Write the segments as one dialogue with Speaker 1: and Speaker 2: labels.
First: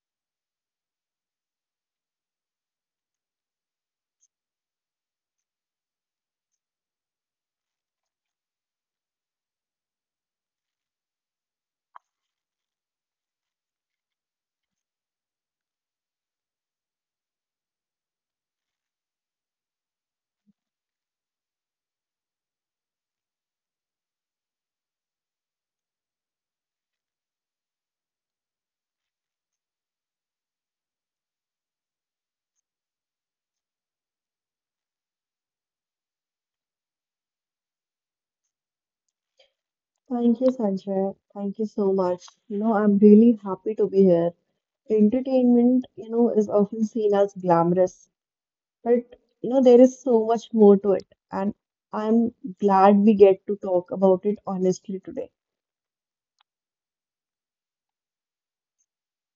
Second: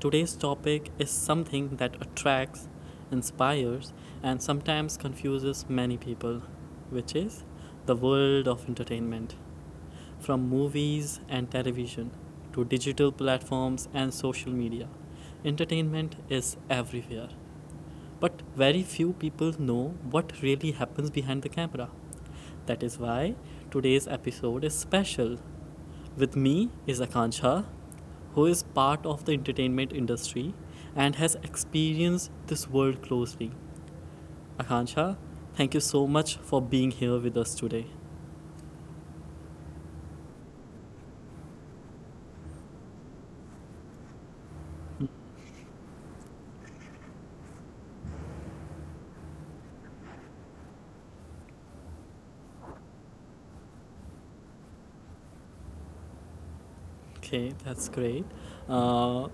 Speaker 1: today's topic is something that attracts, inspires, and sometimes confuses many people, which is the world of entertainment. From movies and television to digital platforms and social media, entertainment is everywhere. But very few people know what really happens behind the camera. That is why today's episode is special with me is Akanksha, who is part of the entertainment industry and has experienced this world closely. Akanksha, thank you so much for being here with us today.
Speaker 2: Thank you, Sanjay. Thank you so much. I'm really happy to be here. Entertainment, is often seen as glamorous, but there is so much more to it, and I'm glad we get to talk about it honestly today.
Speaker 1: Okay, that's great. Uh,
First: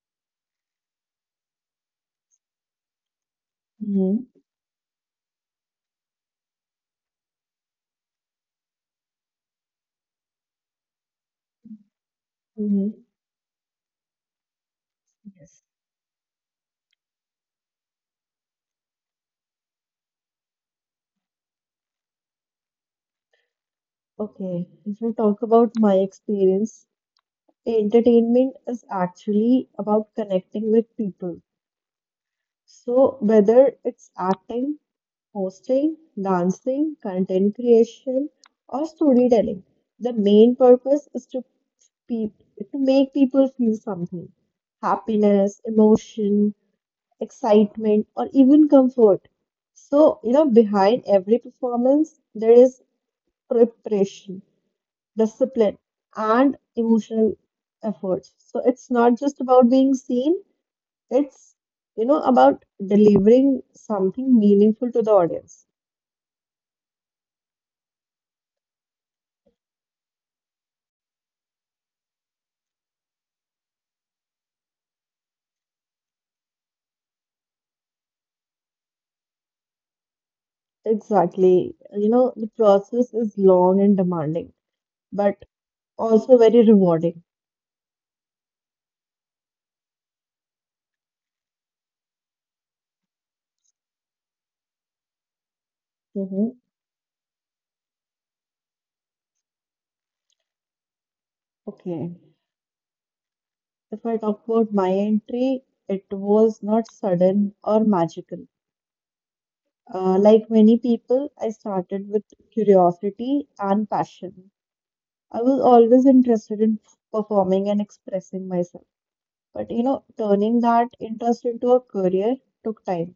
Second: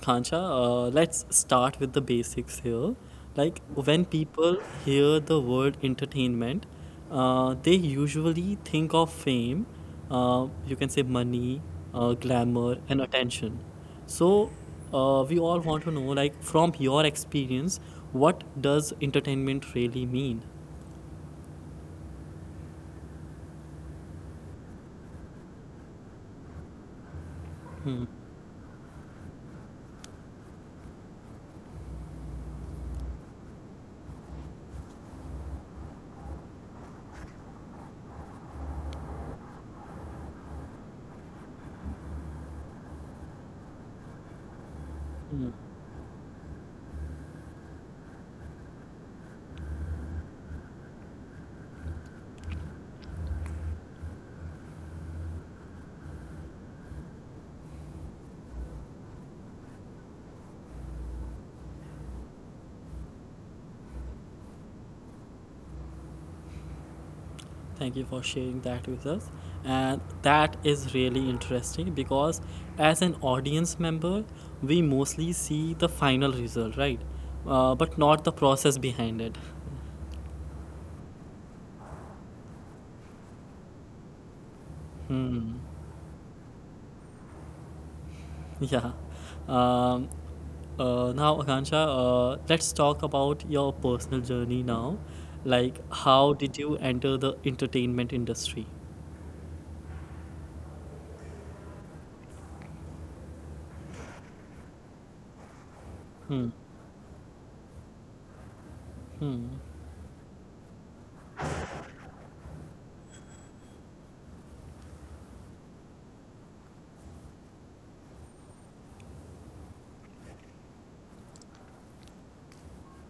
Speaker 1: Kancha, let's start with the basics here. Like when
Speaker 2: hmm
Speaker 1: people hear the word entertainment, they usually think of fame, you can say money, glamour,
Speaker 2: hmm
Speaker 1: and attention. So we all
Speaker 2: Yes.
Speaker 1: want to know, like from your experience, what does entertainment really mean?
Speaker 2: Okay, if we talk about my experience,
Speaker 1: Hmm.
Speaker 2: entertainment is actually about connecting with people. So, whether it's acting, hosting, dancing, content creation, or storytelling. The main purpose is pe- to make people feel something:
Speaker 1: Hmm.
Speaker 2: happiness, emotion, excitement, or even comfort. So, behind every performance, there is preparation, discipline, and emotional effort. So, it's not just about being seen, it's, about delivering something meaningful to the audience.
Speaker 1: Thank you for sharing that with us. And that is really interesting because as an audience member, we mostly see the final result, right? But not the process behind it.
Speaker 2: Exactly. The process is long and demanding, but
Speaker 1: Hmm.
Speaker 2: also very rewarding.
Speaker 1: Yeah. Um, now, Akansha, let's talk about your personal journey now. Like, how
Speaker 2: Mm-hmm.
Speaker 1: did you enter the entertainment industry?
Speaker 2: Okay. If I talk about my entry, it
Speaker 1: Hmm.
Speaker 2: was not sudden or magical.
Speaker 1: Hmm.
Speaker 2: Like many people, I started with curiosity and passion. I was always interested in performing and expressing myself. But turning that interest into a career took time.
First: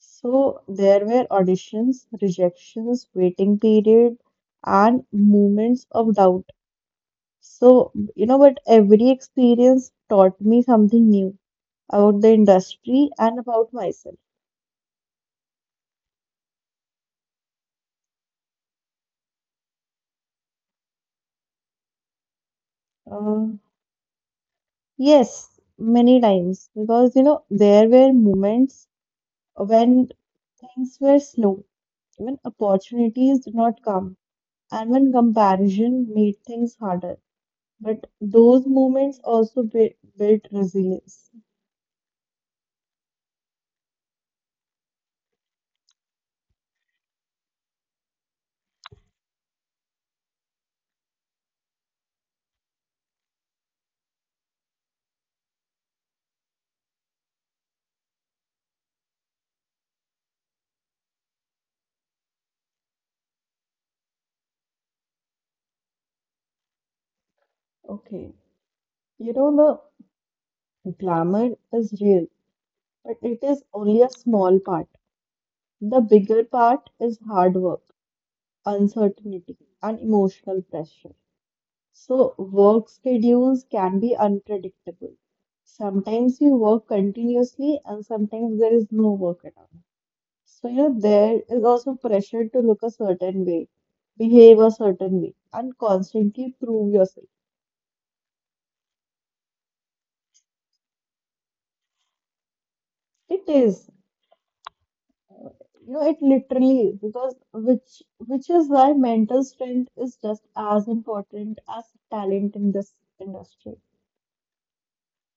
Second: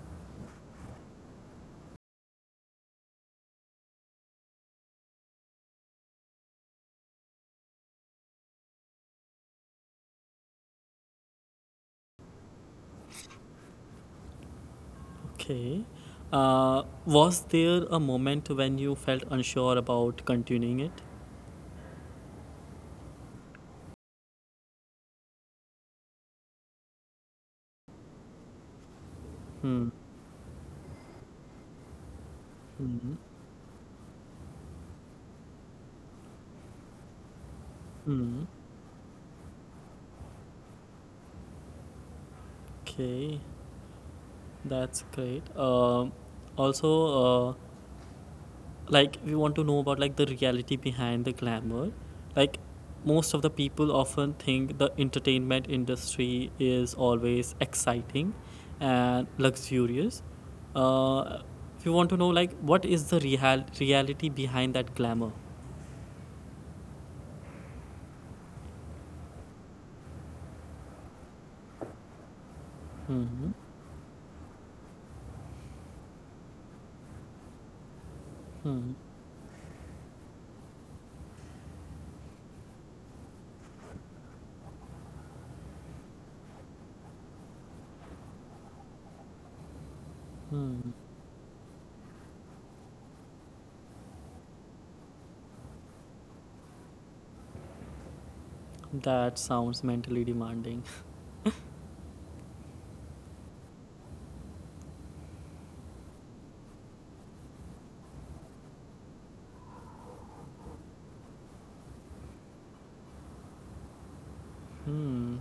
Speaker 2: So there were auditions, rejections, waiting period, and moments of doubt. So, but every experience taught me something new about the industry and about myself.
Speaker 1: Okay. Was there a moment when you felt unsure about continuing it?
Speaker 2: Uh, yes, many times because there were moments
Speaker 1: Hmm.
Speaker 2: when things were slow, when
Speaker 1: Hmm.
Speaker 2: opportunities did not come, and when comparison made things harder. But
Speaker 1: Hmm.
Speaker 2: those moments also build resilience.
Speaker 1: Okay. That's great. Also, uh, like we want to know about like the reality behind the glamour. Like most of the people often think the entertainment industry is always exciting and luxurious. Uh, we want to know like what is the real reality behind that glamour?
Speaker 2: Okay. You know, the glamour is real, but it
Speaker 1: Hmm.
Speaker 2: is only a small part. The bigger part is hard work,
Speaker 1: Hmm.
Speaker 2: uncertainty, and emotional pressure. So, work schedules can be unpredictable. Sometimes you work continuously, and sometimes there is no work at all. So,
Speaker 1: Hmm.
Speaker 2: there is also pressure to look a certain way, behave a certain way, and constantly prove yourself.
Speaker 1: That sounds mentally demanding.
Speaker 2: It is, it literally, because which is why mental strength is just as important as talent in this industry.
Speaker 1: Hmm.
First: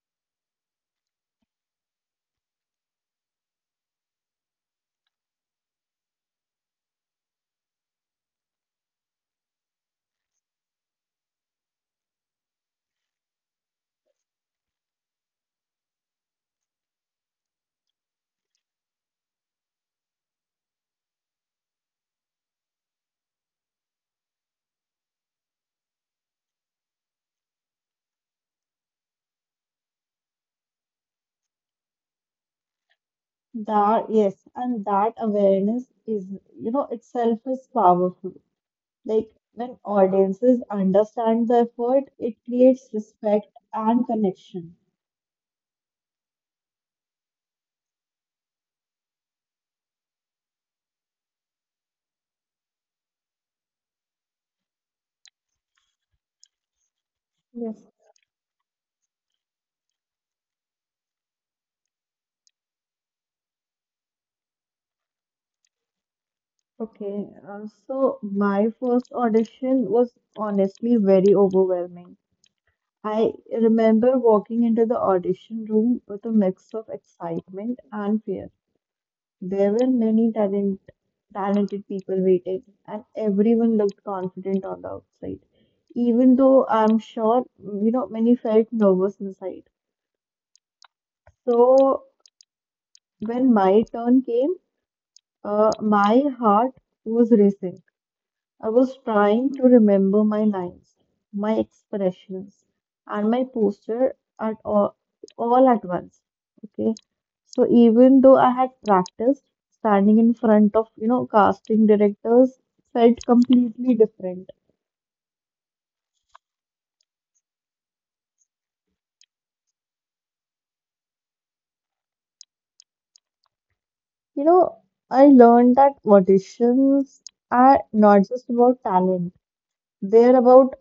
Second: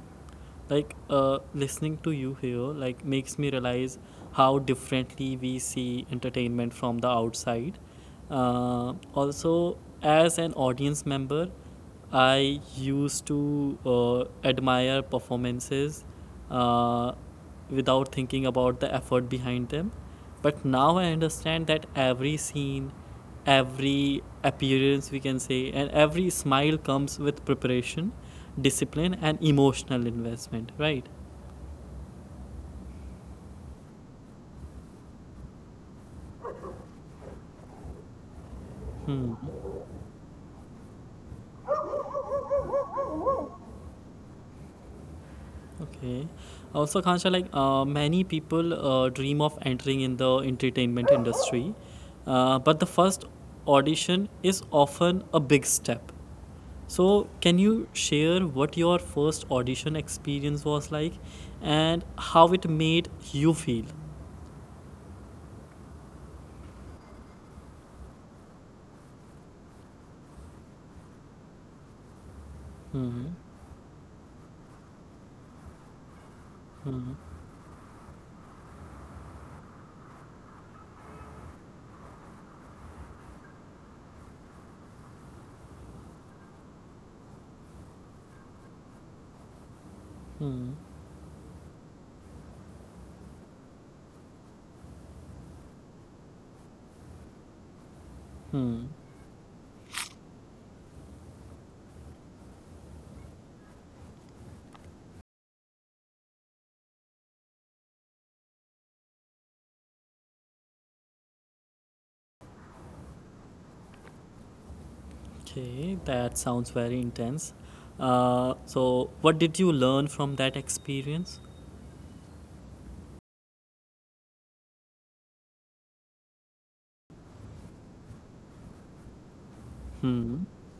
Speaker 1: Like listening to you here, like makes me realize how differently we see entertainment from the outside. Also, as an audience member, I used to admire performances uh, without thinking about the effort behind them. But now I understand that every scene, every appearance, we can say, and every smile comes with preparation, discipline, and emotional investment, right?
Speaker 2: That yes, and that awareness is, itself is powerful. Like
Speaker 1: Hmm.
Speaker 2: when audiences understand the effort, it creates respect and connection.
Speaker 1: Okay. Also, Kansha, like many people dream of entering in the entertainment industry, but the first audition is often a big step. So, can
Speaker 2: Yes.
Speaker 1: you share what your first audition experience was like and how it made you feel?
Speaker 2: Okay. So my first audition was honestly very overwhelming. I
Speaker 1: Hmm.
Speaker 2: remember walking into the audition room with a mix of
Speaker 1: Hmm.
Speaker 2: excitement and fear. There were many talented people waiting, and everyone looked confident on the outside. Even though I'm sure, many felt nervous inside.
Speaker 1: Hmm.
Speaker 2: So when my turn came, my heart was racing. I
Speaker 1: Hmm.
Speaker 2: was trying to remember my lines, my expressions, and my posture at all, all at once. Okay. So even though I had practiced, standing in front of, casting directors felt completely different.
Speaker 1: Okay, that sounds very intense. So, what did you learn from that experience?
Speaker 2: You know, I learned that auditions are not just about talent, they're
Speaker 1: Hmm.
Speaker 2: about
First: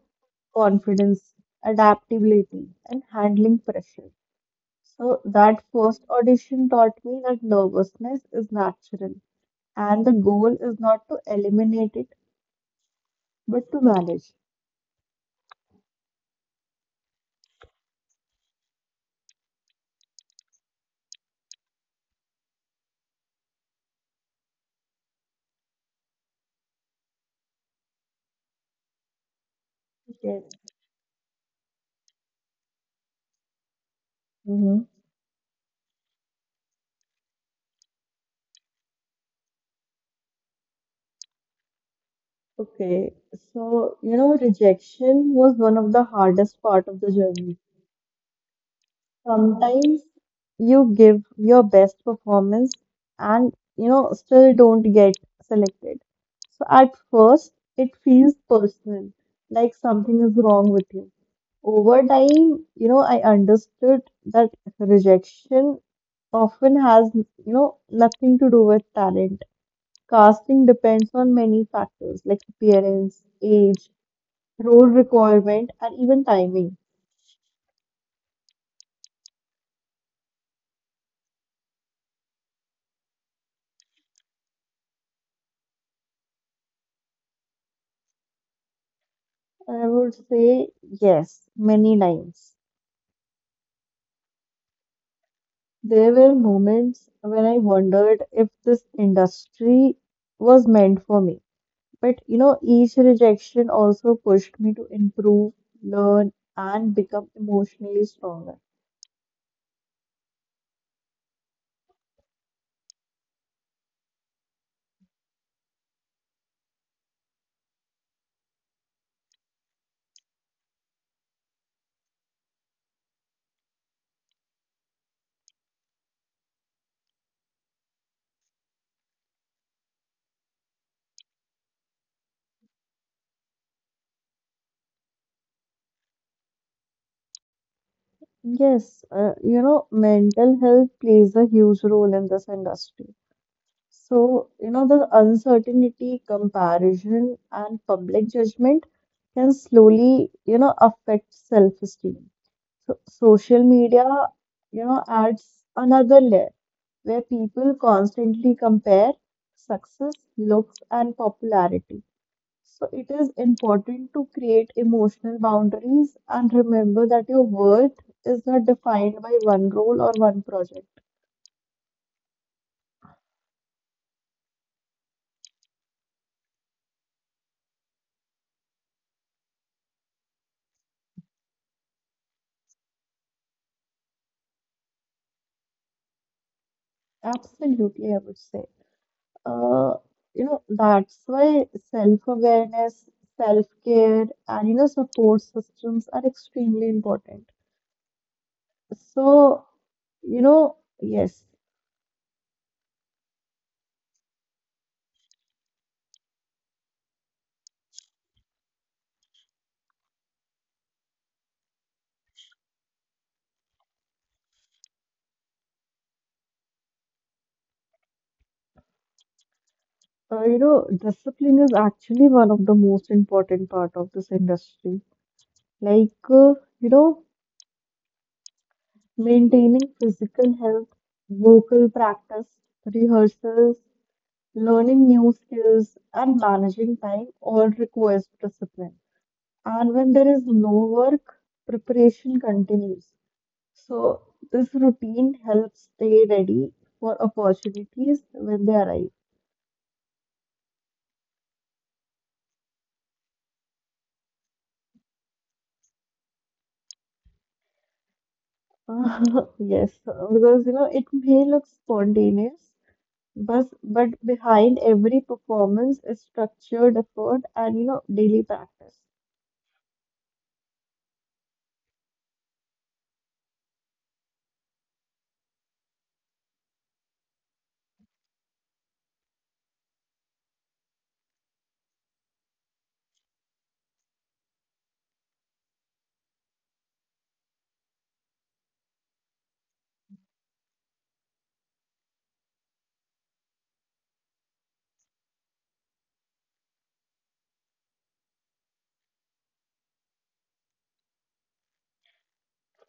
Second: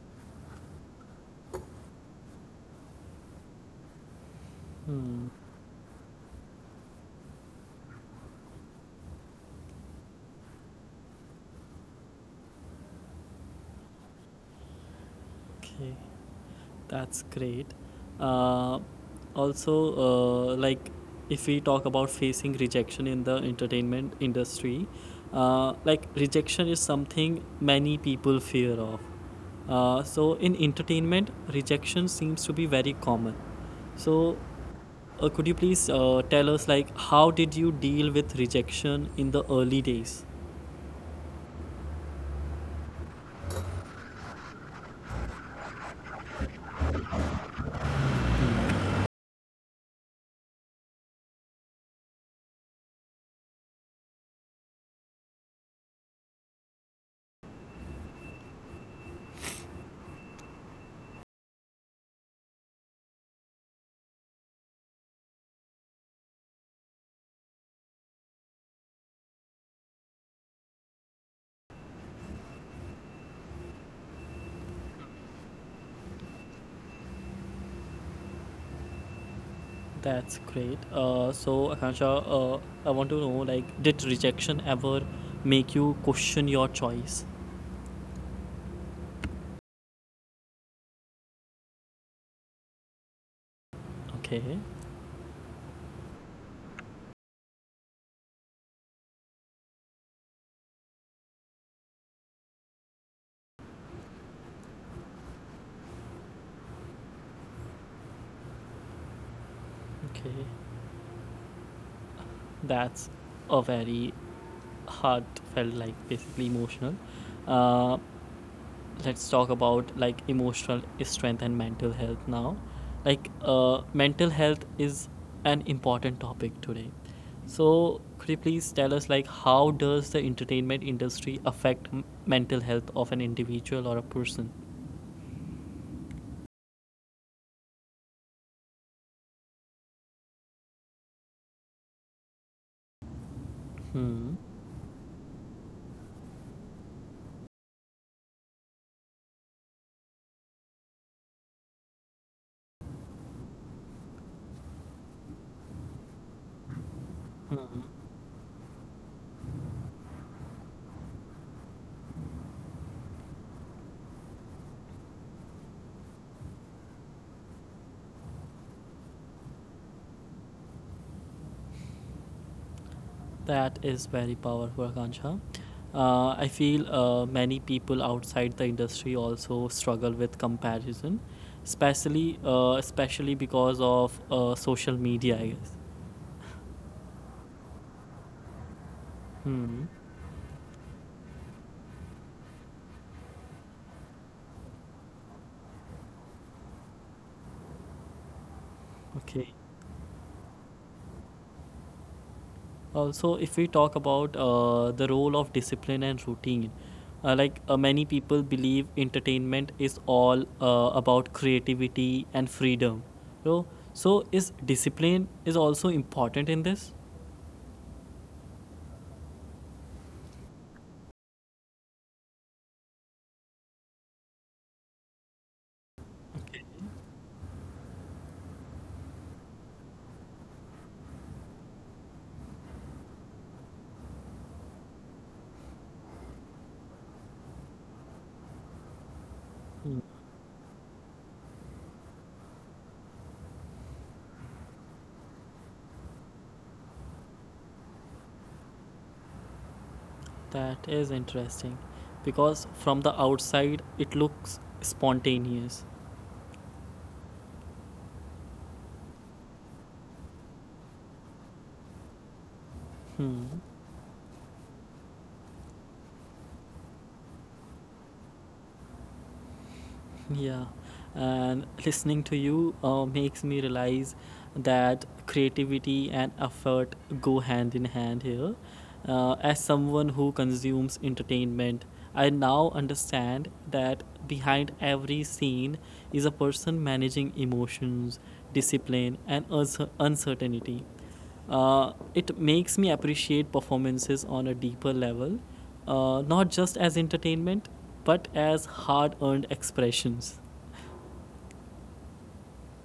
Speaker 2: confidence, adaptability, and handling pressure. So
Speaker 1: Hmm.
Speaker 2: that first audition taught me that nervousness is natural and the goal is not to eliminate it but to manage.
Speaker 1: Okay, that's great. Uh, also, like, if we talk about facing rejection in the entertainment industry, like, rejection is something many people fear of. So,
Speaker 2: Okay.
Speaker 1: in entertainment, rejection seems to be very common. So,
Speaker 2: Mm-hmm.
Speaker 1: Could you please tell us like how did you deal with rejection in the early days?
Speaker 2: Okay, so rejection was one of the hardest part of the journey. Sometimes you give your best performance and still don't get selected. So at first it feels personal, like something is wrong with you. Over time, I understood that rejection often has, nothing to do with talent. Casting depends on many factors like appearance, age, role requirement, and even timing.
Speaker 1: That's great. So Akansha, I want to know like did rejection ever make you question your choice?
Speaker 2: I would say yes, many times.
Speaker 1: Okay,
Speaker 2: There were moments when I wondered if this industry was meant for me. But each rejection also pushed me to improve, learn, and become emotionally stronger.
Speaker 1: okay, that's a very heartfelt like basically emotional. Uh, let's talk about like emotional strength and mental health now, like mental health is an important topic today, so could you please tell us like how does the entertainment industry affect mental health of an individual or a person?
Speaker 2: Yes, mental health plays a huge role in this industry.
Speaker 1: Hmm.
Speaker 2: So, the uncertainty, comparison, and public judgment can slowly, affect self-esteem. So, social media, adds another layer where people constantly compare success, looks, and popularity. So, it is important to create emotional boundaries and remember that your worth is not defined by one role or one project.
Speaker 1: That is very powerful, Akansha. I feel many people outside the industry also struggle with comparison, especially because of social media, I guess.
Speaker 2: Absolutely, I would say.
Speaker 1: Hmm.
Speaker 2: Uh, that's why self-awareness, self-care, and support systems are extremely important.
Speaker 1: Okay.
Speaker 2: So, yes,
Speaker 1: Also, if we talk about the role of discipline and routine, like many people believe entertainment is all about creativity and freedom. So, so is discipline is also important in this?
Speaker 2: discipline is actually one of the most important part of this industry. Like,
Speaker 1: Okay.
Speaker 2: you know, maintaining physical health, vocal practice, rehearsals, learning new skills, and managing time all requires discipline. And
Speaker 1: Hmm.
Speaker 2: when there is no work, preparation continues. So, this routine helps stay ready for opportunities when they arise.
Speaker 1: That is interesting because from the outside it looks spontaneous.
Speaker 2: Uh, yes, because it may look spontaneous,
Speaker 1: Hmm.
Speaker 2: but behind every performance is structured effort and daily practice.
Speaker 1: Yeah, and listening to you makes me realize that creativity and effort go hand in hand here. As someone who consumes entertainment, I now understand that behind every scene is a person managing emotions, discipline, and uncertainty. It makes me appreciate performances on a deeper level, not just as entertainment, but as hard earned expressions.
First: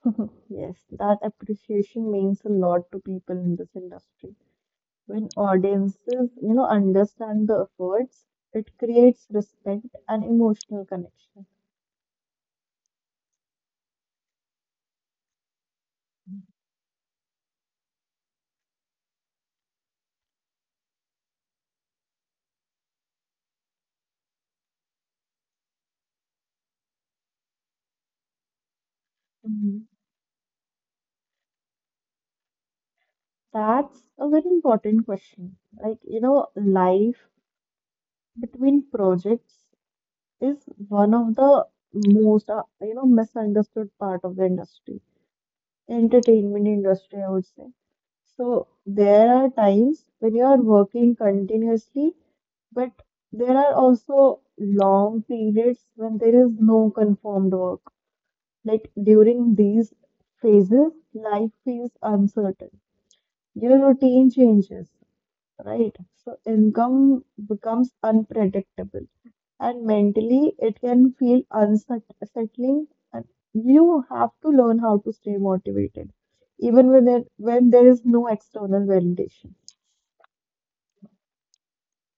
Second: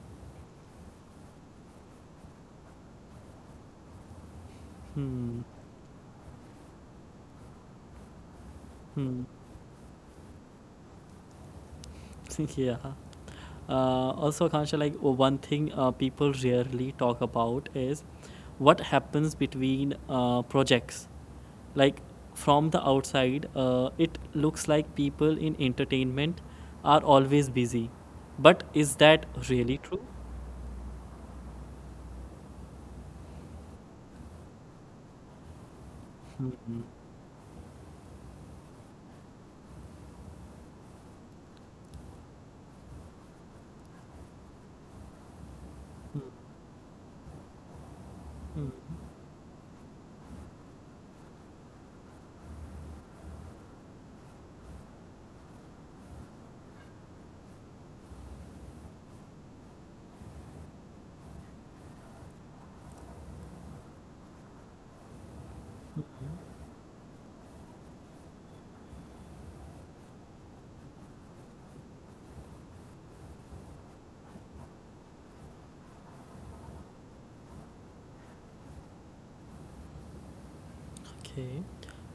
Speaker 2: Yes, that appreciation means a lot to people in this industry. When
Speaker 1: Hmm.
Speaker 2: audiences, understand the efforts, it
Speaker 1: Hmm.
Speaker 2: creates respect and emotional connection.
Speaker 1: Yeah. Also, Akansha, like one thing people rarely talk about is what happens between projects. Like from the outside, it looks like people in entertainment are always busy. But is that really
Speaker 2: Mhm.
Speaker 1: true?
Speaker 2: That's a very important question. Like,
Speaker 1: Hmm.
Speaker 2: life between projects is one of the most misunderstood part of the industry,
Speaker 1: Mm.
Speaker 2: entertainment industry, I would say. So
Speaker 1: Hmm.
Speaker 2: there are times when you are working continuously, but there are also long periods when there is no confirmed work. Like during these phases life feels uncertain, your routine changes, right? So income becomes unpredictable and mentally it can feel unsettling, and you have to learn how to stay motivated even when there is no external validation.
Speaker 1: Okay.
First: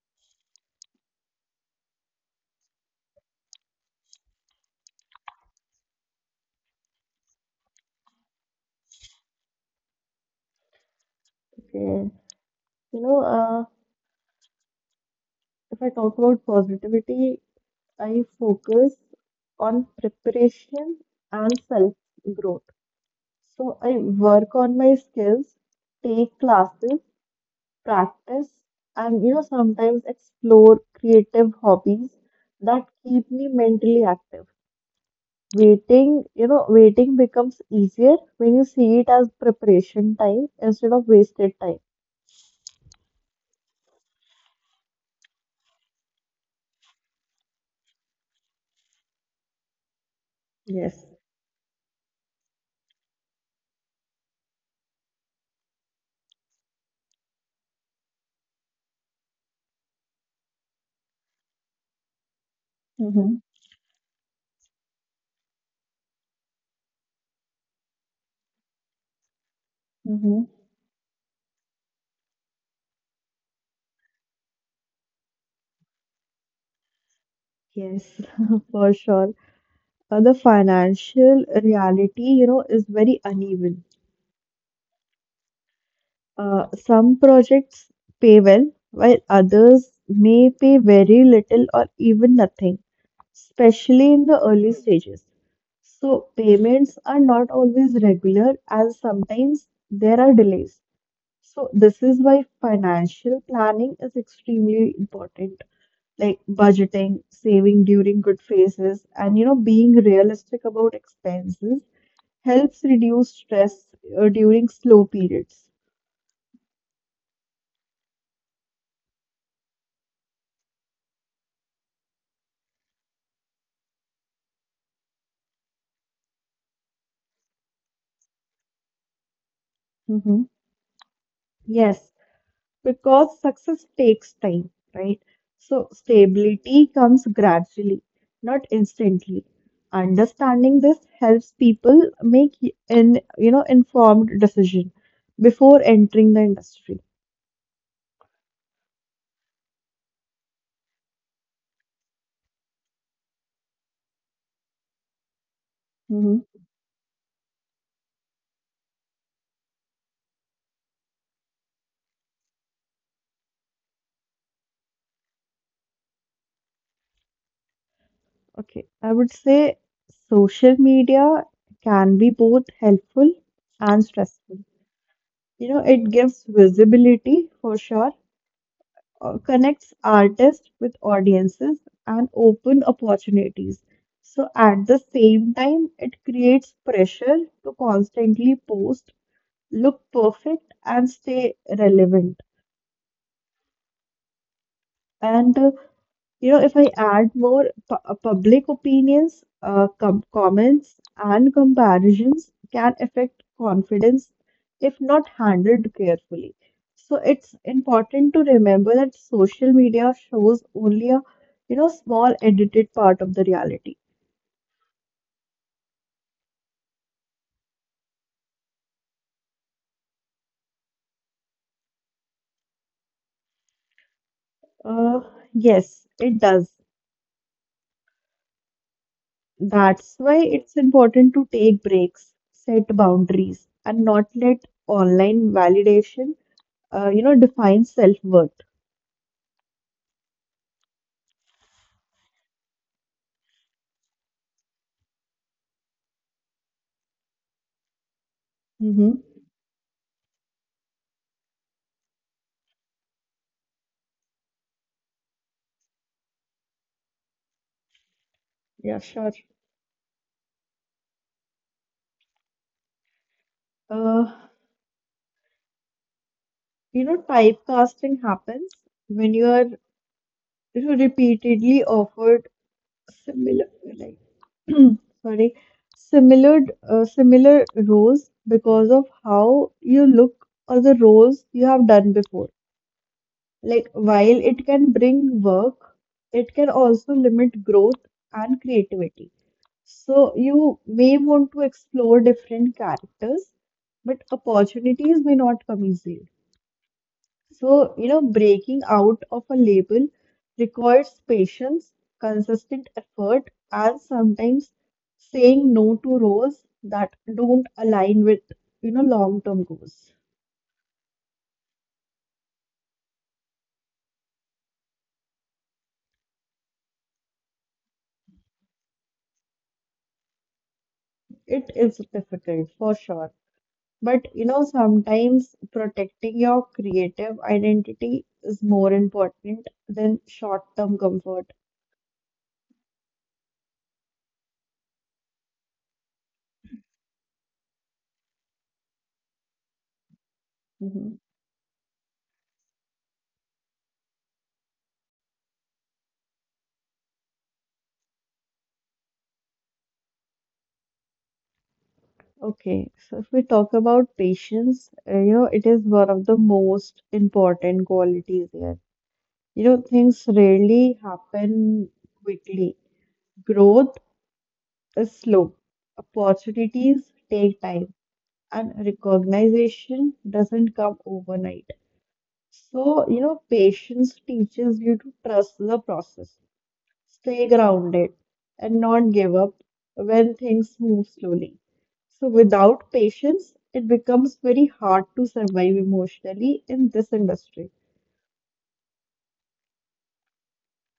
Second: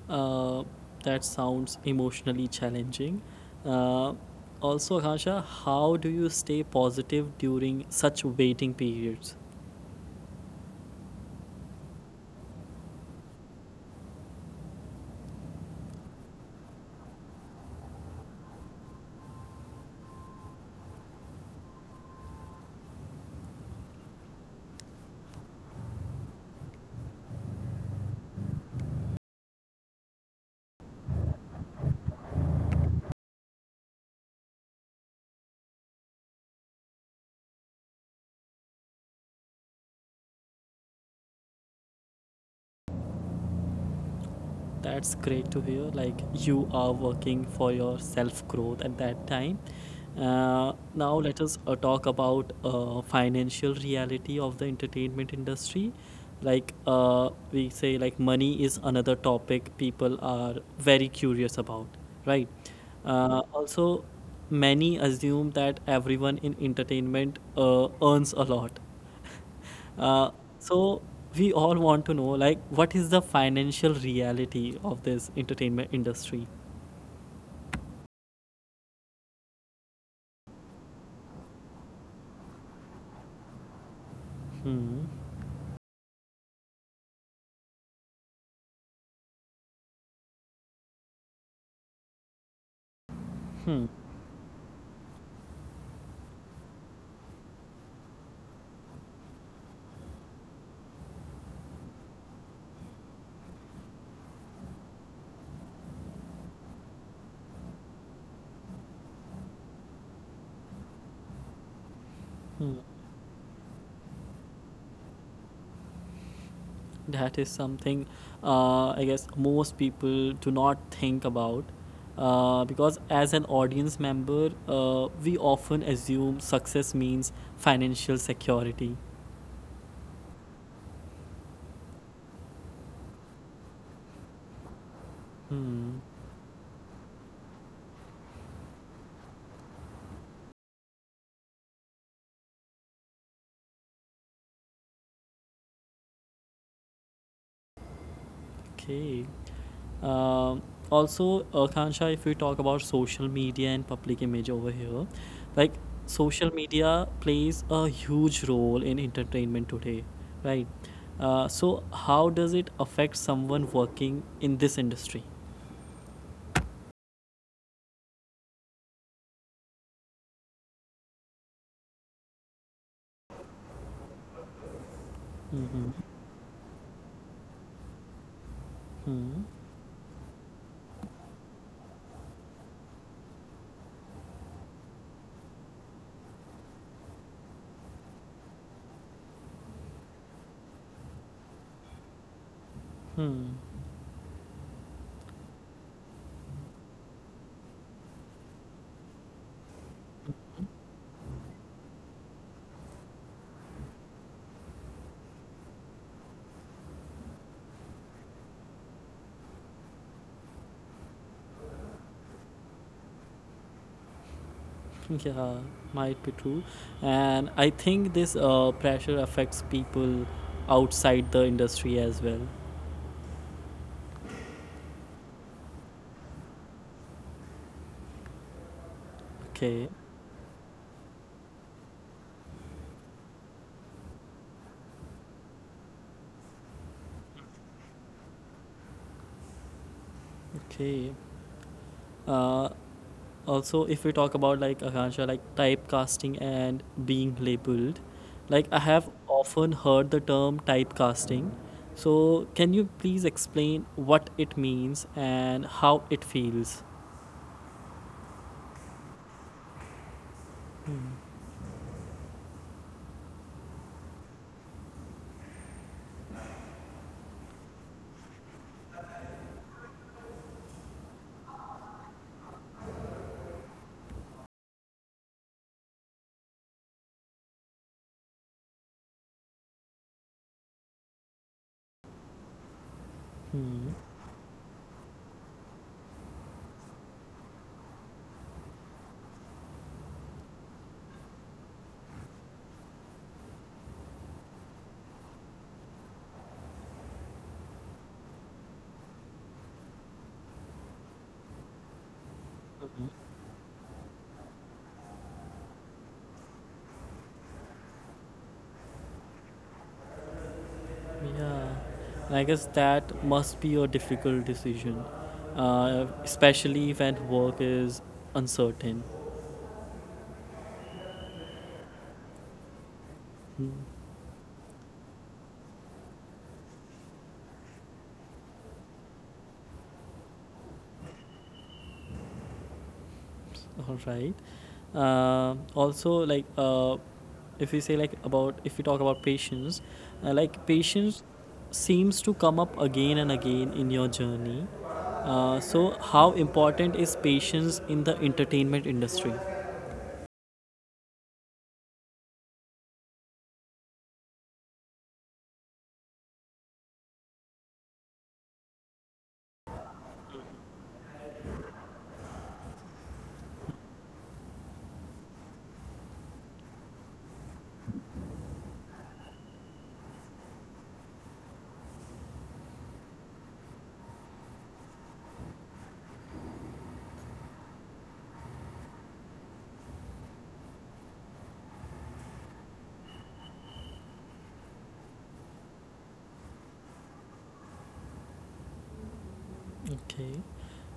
Speaker 1: Uh, that sounds emotionally challenging. Uh, also, Akasha, how do you stay positive during such waiting periods?
Speaker 2: Okay. You know, uh, if I talk about positivity, I focus on preparation and self growth. So I work on my skills, take classes, practice, and sometimes explore creative hobbies that keep me mentally active. Waiting becomes easier when you see it as preparation time instead of wasted time.
Speaker 1: That's great to hear, like you are working for your self growth at that time.
Speaker 2: Yes.
Speaker 1: Now let us talk about financial reality of the entertainment industry. Like we say like money is another topic people are very curious about, right? Uh,
Speaker 2: Mm-hmm.
Speaker 1: also, many assume that everyone in entertainment earns a lot. uh,
Speaker 2: Mm-hmm.
Speaker 1: so we all want to know like what is the financial reality of this entertainment industry?
Speaker 2: Yes. For sure. The financial reality, is very uneven.
Speaker 1: Hmm.
Speaker 2: Some projects pay well, while others may pay very little or even nothing,
Speaker 1: Hmm.
Speaker 2: especially in the early stages. So, payments are not always regular, and sometimes there are delays. So, this is why financial planning is extremely important, like budgeting, saving during good phases, and being realistic about expenses
Speaker 1: Hmm.
Speaker 2: helps reduce stress during slow periods.
Speaker 1: That is something I guess most people do not think about, because as an audience member, we often assume success means financial security.
Speaker 2: Hmm. Yes, because success takes time, right? So
Speaker 1: Hmm.
Speaker 2: stability comes gradually, not instantly. Understanding this helps people make an informed decision before entering the industry.
Speaker 1: Okay. Um, also, Kansha, if we talk about social media and public image over here, like social
Speaker 2: Mm-hmm.
Speaker 1: media plays a huge role in entertainment today, right? So, how does it affect someone working in this industry?
Speaker 2: Okay, I would say social media can be both helpful and stressful.
Speaker 1: Mm-hmm.
Speaker 2: It gives visibility for sure,
Speaker 1: Hmm.
Speaker 2: connects artists with audiences, and open opportunities. So at the same time, it creates pressure to constantly post, look perfect, and stay relevant.
Speaker 1: Hmm.
Speaker 2: And if I add more public opinions, comments, and comparisons can affect confidence if not handled carefully. So it's important to remember that social media shows only a, small edited part of the reality.
Speaker 1: Yeah, might be true. And I think this pressure affects people outside the industry as well.
Speaker 2: Uh, yes, it does.
Speaker 1: Okay.
Speaker 2: That's why it's important to take breaks, set boundaries, and not let online validation, define self-worth.
Speaker 1: Okay. Uh, also, if we talk about like, Akansha, like typecasting and being labeled, like I have
Speaker 2: Mhm.
Speaker 1: often heard the term typecasting, so can you please explain what it means and how it feels?
Speaker 2: Yeah, sure.
Speaker 1: Hmm.
Speaker 2: Uh, typecasting happens when you are repeatedly offered similar, like, sorry, similar, similar roles because of how you look or the roles you have done before.
Speaker 1: Hmm.
Speaker 2: Like, while it can bring work, it can also limit growth and creativity. So you may want to explore different characters, but opportunities may not come easily. So, breaking out of a label requires patience, consistent effort, and sometimes saying no to roles that don't align with, long-term goals.
Speaker 1: Yeah, and I guess that must be a difficult decision, especially when work is uncertain.
Speaker 2: It is difficult for sure.
Speaker 1: Hmm.
Speaker 2: But, sometimes protecting your creative identity is more important than short-term comfort.
Speaker 1: All right. Also like if we say like about, if we talk about patience, like patience
Speaker 2: Hmm.
Speaker 1: seems to come up again and again in your journey. So how important is patience in the entertainment industry?
Speaker 2: Okay, so if we talk about patience, it is one of the most important qualities here. Things rarely happen quickly. Growth is slow, opportunities take time, and recognition doesn't come overnight. So, patience teaches you to trust the process, stay grounded, and not give up when things move slowly. So, without patience, it becomes very hard to survive emotionally in this industry.
Speaker 1: Okay.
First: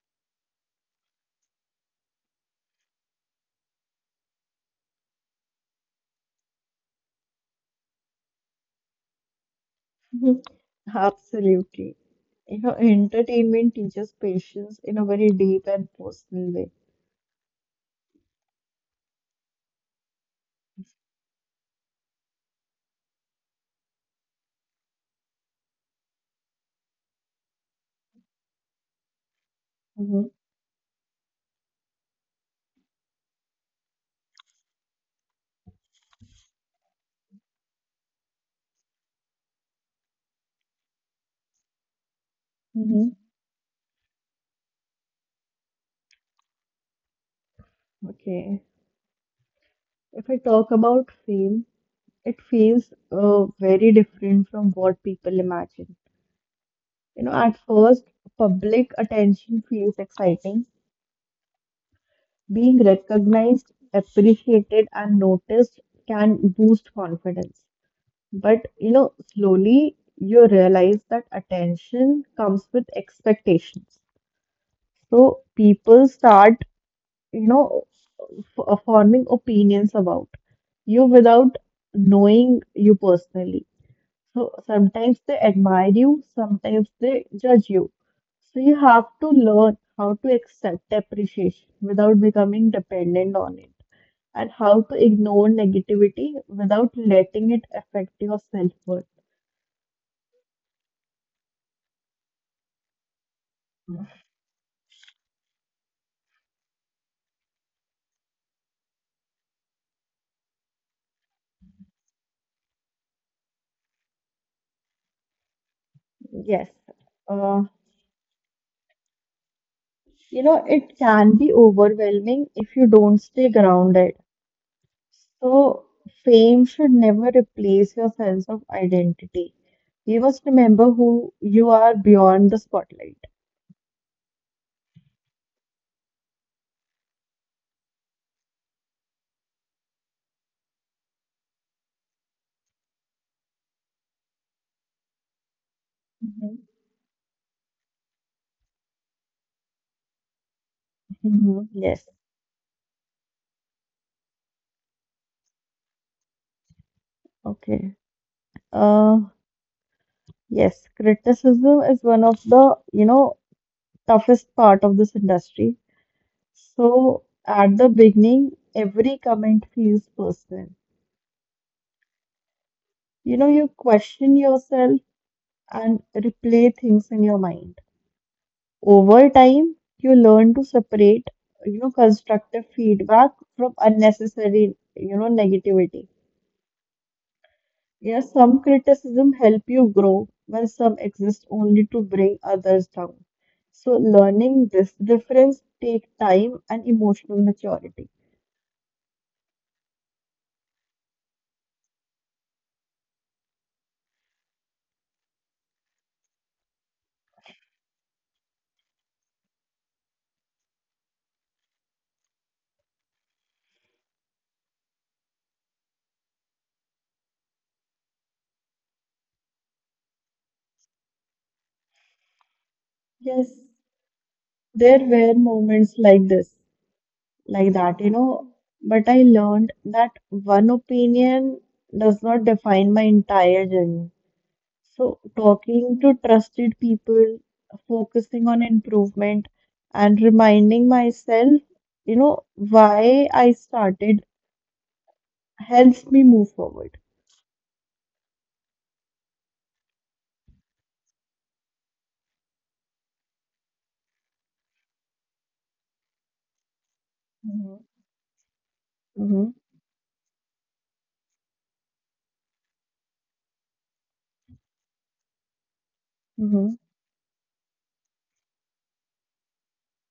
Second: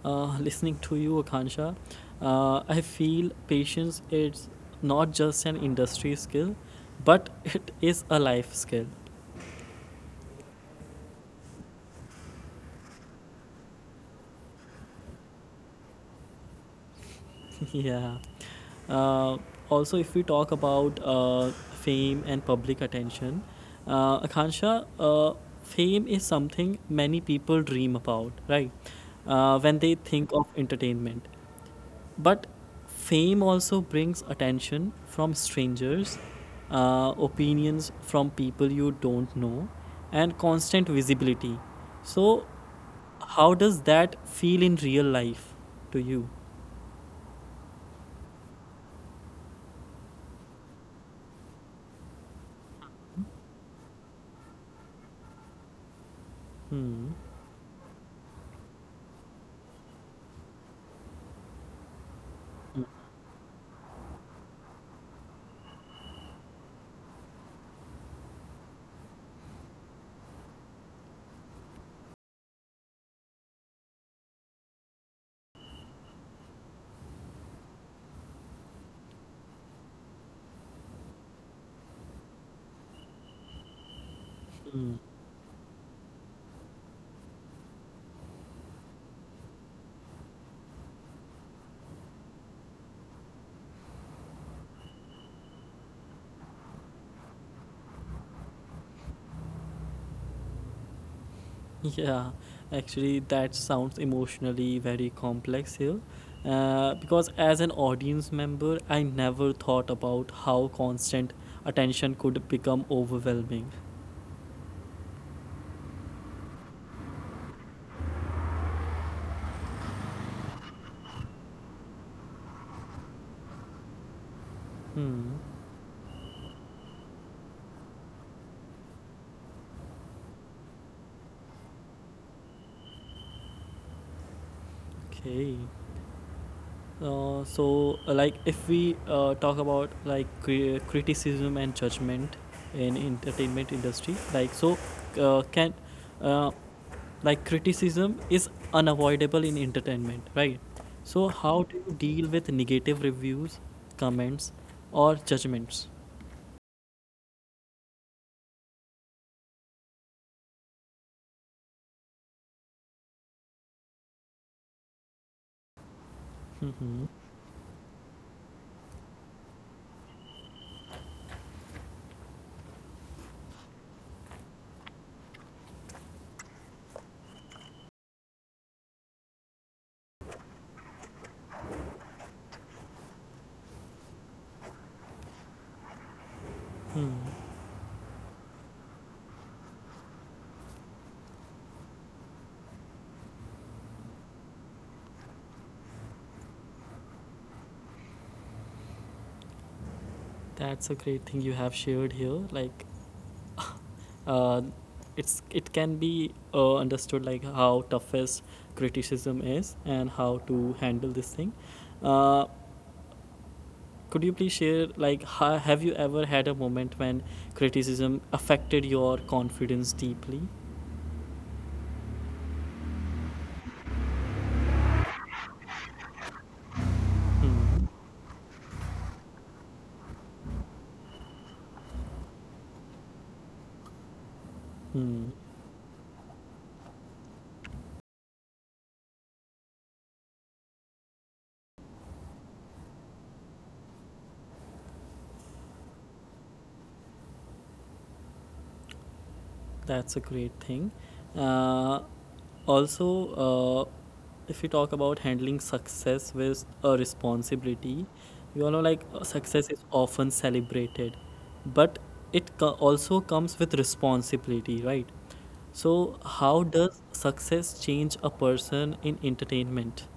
Speaker 1: listening to you, Akansha, I feel patience is not just an industry skill, but it is a life skill.
Speaker 2: Mhm. Absolutely. Entertainment teaches patience in a very deep and personal way.
Speaker 1: Yeah. Uh, also, if we talk about fame and public attention, Akansha, fame is something many people dream about, right? When they
Speaker 2: Mm-hmm.
Speaker 1: think of entertainment. But fame also brings attention from strangers, opinions from people you don't know, and constant visibility. So,
Speaker 2: Mm-hmm.
Speaker 1: how does that feel in real life to you?
Speaker 2: Okay. If I talk about fame, it feels very different from what people imagine.
Speaker 1: Hmm.
Speaker 2: At first, public attention feels exciting. Being recognized, appreciated, and noticed can boost confidence. But, slowly you realize that attention comes with expectations. So people start, you know, forming opinions about you without knowing you personally. So sometimes they admire you, sometimes they judge you. So you have to learn how to accept appreciation without becoming dependent on it, and how to ignore negativity without letting it affect your self-worth.
Speaker 1: Yeah, actually, that sounds emotionally very complex here. Because as an audience member, I never thought about how constant attention could become overwhelming.
Speaker 2: Yes. Uh, it can be overwhelming if you don't stay grounded.
Speaker 1: Hmm.
Speaker 2: So, fame should never replace your sense of identity. You must remember who you are beyond the spotlight.
Speaker 1: Okay. So, like, if we talk about like criticism and judgment in entertainment industry, like, so can uh,
Speaker 2: Mhm,
Speaker 1: like, criticism is unavoidable in entertainment, right? So how
Speaker 2: mhm,
Speaker 1: do you
Speaker 2: yes.
Speaker 1: deal with negative reviews, comments or judgments?
Speaker 2: Okay. Uh, yes, criticism is one of the, toughest part of this industry.
Speaker 1: Hmm.
Speaker 2: So at the beginning, every comment feels personal. You question yourself and replay things in your mind. Over time, you learn to separate, constructive feedback from unnecessary, negativity.
Speaker 1: Hmm.
Speaker 2: Yes, some criticism help you grow, while some exist only to bring others down. So learning this difference take time and emotional maturity.
Speaker 1: That's a great thing you have shared here. Like, uh, it's, it can be understood like how toughest criticism is and how to handle this thing. Uh, could you please share like have you ever had a moment when criticism affected your confidence deeply?
Speaker 2: Yes, there were moments like this, like
Speaker 1: Hmm.
Speaker 2: that, but I learned that one opinion does not define my entire journey. So,
Speaker 1: Hmm.
Speaker 2: talking to trusted people, focusing on improvement, and reminding myself, why I started helps me move forward.
Speaker 1: That's a great thing. Uh, also, uh, if we talk about handling success with a
Speaker 2: hmm
Speaker 1: responsibility, you all know like
Speaker 2: hmm
Speaker 1: success is often celebrated, but also comes with responsibility, right? So, how
Speaker 2: hmm
Speaker 1: does success change a person in entertainment?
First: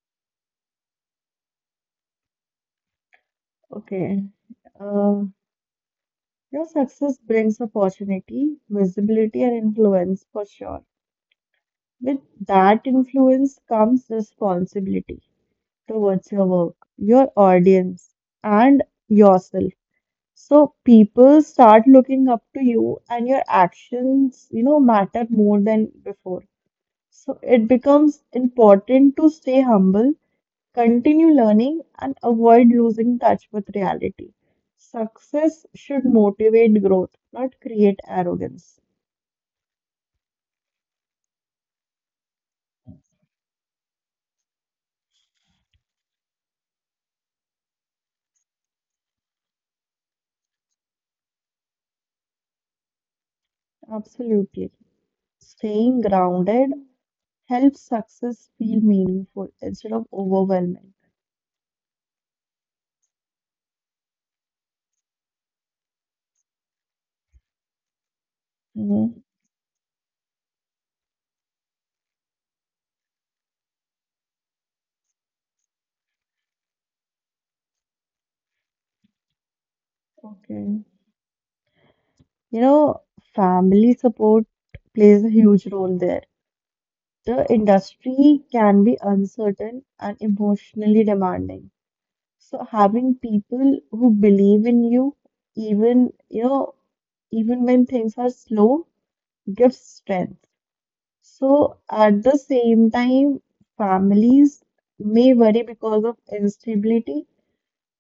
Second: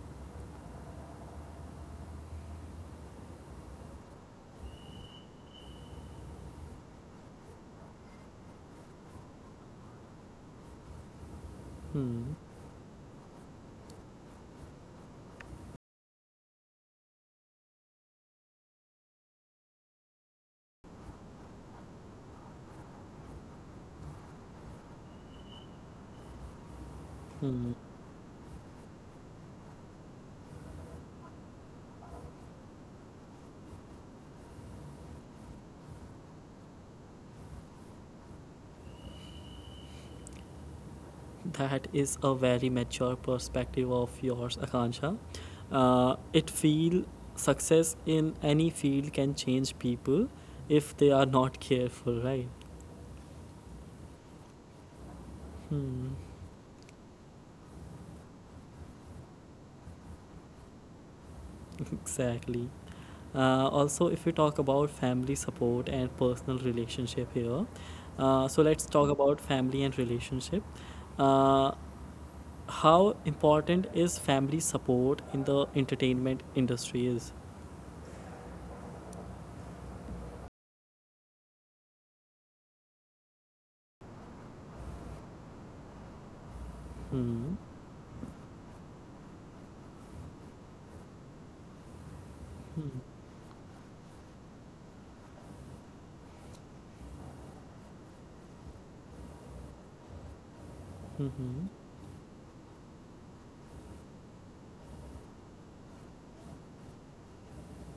Speaker 2: Okay. Uh, your success brings opportunity, visibility, and influence for sure. With
Speaker 1: Hmm.
Speaker 2: that influence comes responsibility towards your work, your audience, and yourself. So people start looking up to you, and your actions, matter more than before. So it
Speaker 1: Hmm.
Speaker 2: becomes important to stay humble, continue learning, and avoid losing touch with reality. Success should motivate growth, not create arrogance.
Speaker 1: That is a very mature perspective of yours, Akansha. It feel success in any field can change people if they are not careful, right?
Speaker 2: Absolutely. Staying
Speaker 1: Hmm.
Speaker 2: grounded helps success feel meaningful instead of overwhelming.
Speaker 1: Exactly. Also, if we talk about family support and personal relationship here, so let's talk
Speaker 2: Mhm.
Speaker 1: about family and relationship. Uh, how important is family support in the entertainment industry? Is
Speaker 2: Okay. You know, family support plays a huge role there. The
Speaker 1: hmm.
Speaker 2: industry can be uncertain and emotionally demanding. So
Speaker 1: Hmm.
Speaker 2: having people who believe in you, even even when things are slow, gives strength.
Speaker 1: Hmm. Hmm.
Speaker 2: So at the same time, families may worry because of instability.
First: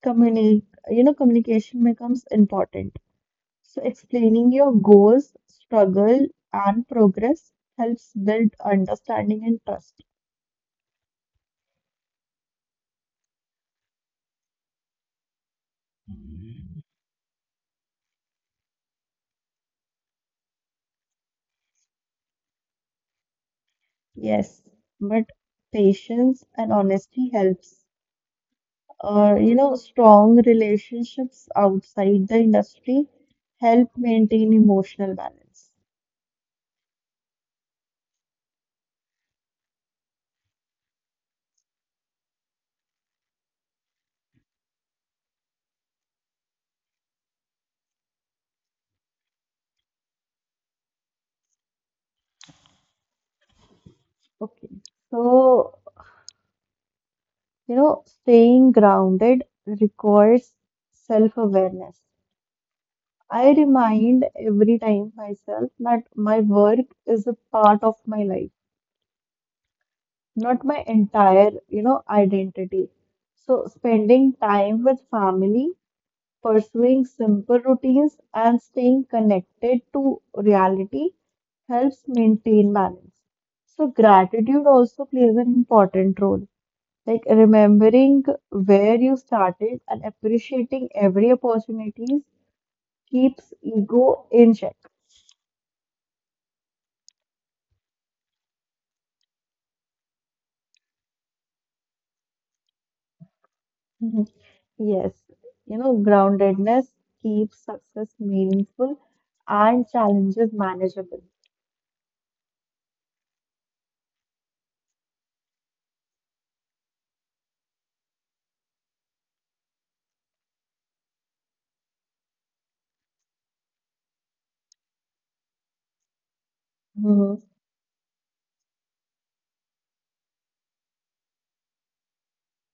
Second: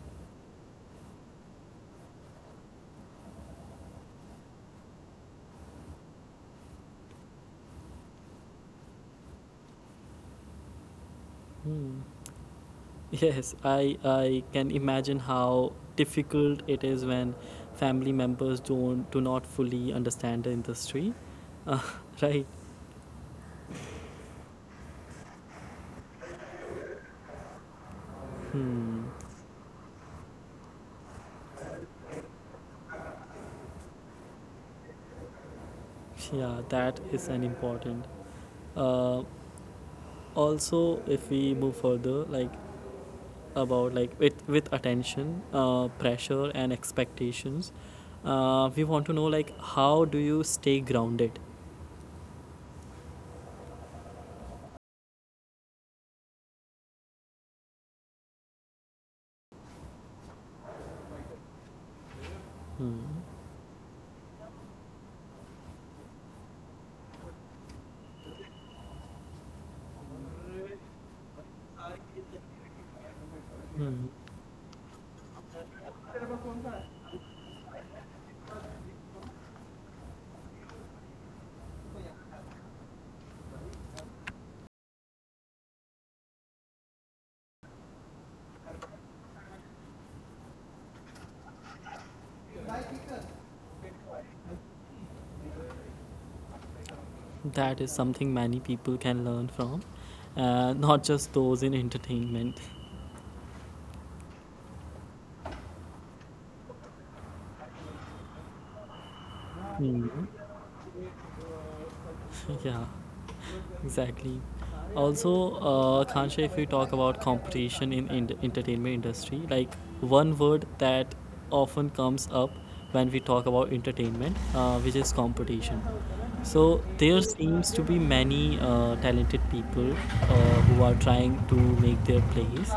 Speaker 2: Communi Communication becomes important. So explaining your goals, struggle, and progress helps build understanding and trust.
Speaker 1: Hmm. Yes, I can imagine how difficult it is when family members don't do not fully understand the industry. Uh, right.
Speaker 2: Yes, but patience and honesty helps.
Speaker 1: Hmm.
Speaker 2: You know, strong relationships outside the industry help maintain emotional balance.
Speaker 1: Yeah, that is an important. Uh, also, if we move further, like about like with attention, pressure and expectations, we want to know like how do you stay grounded?
Speaker 2: Okay, so you know, staying grounded requires self-awareness.
Speaker 1: Hmm.
Speaker 2: I remind every time myself that my work is a part of my life, not my entire, identity. So spending time with family, pursuing simple routines and staying connected to reality helps maintain balance. So, gratitude also plays an important role, like remembering where you started and appreciating every opportunity keeps ego in check.
Speaker 1: That is something many people can learn from, not just those in entertainment.
Speaker 2: Mhm. Yes, you know, groundedness keeps success meaningful and
Speaker 1: Hmm.
Speaker 2: challenges manageable.
Speaker 1: Yeah, exactly. Also, Kansha, if we talk about competition in entertainment industry, like one word that often comes up when we talk about entertainment, which is competition. So there seems to be many talented people who are trying to make their plays.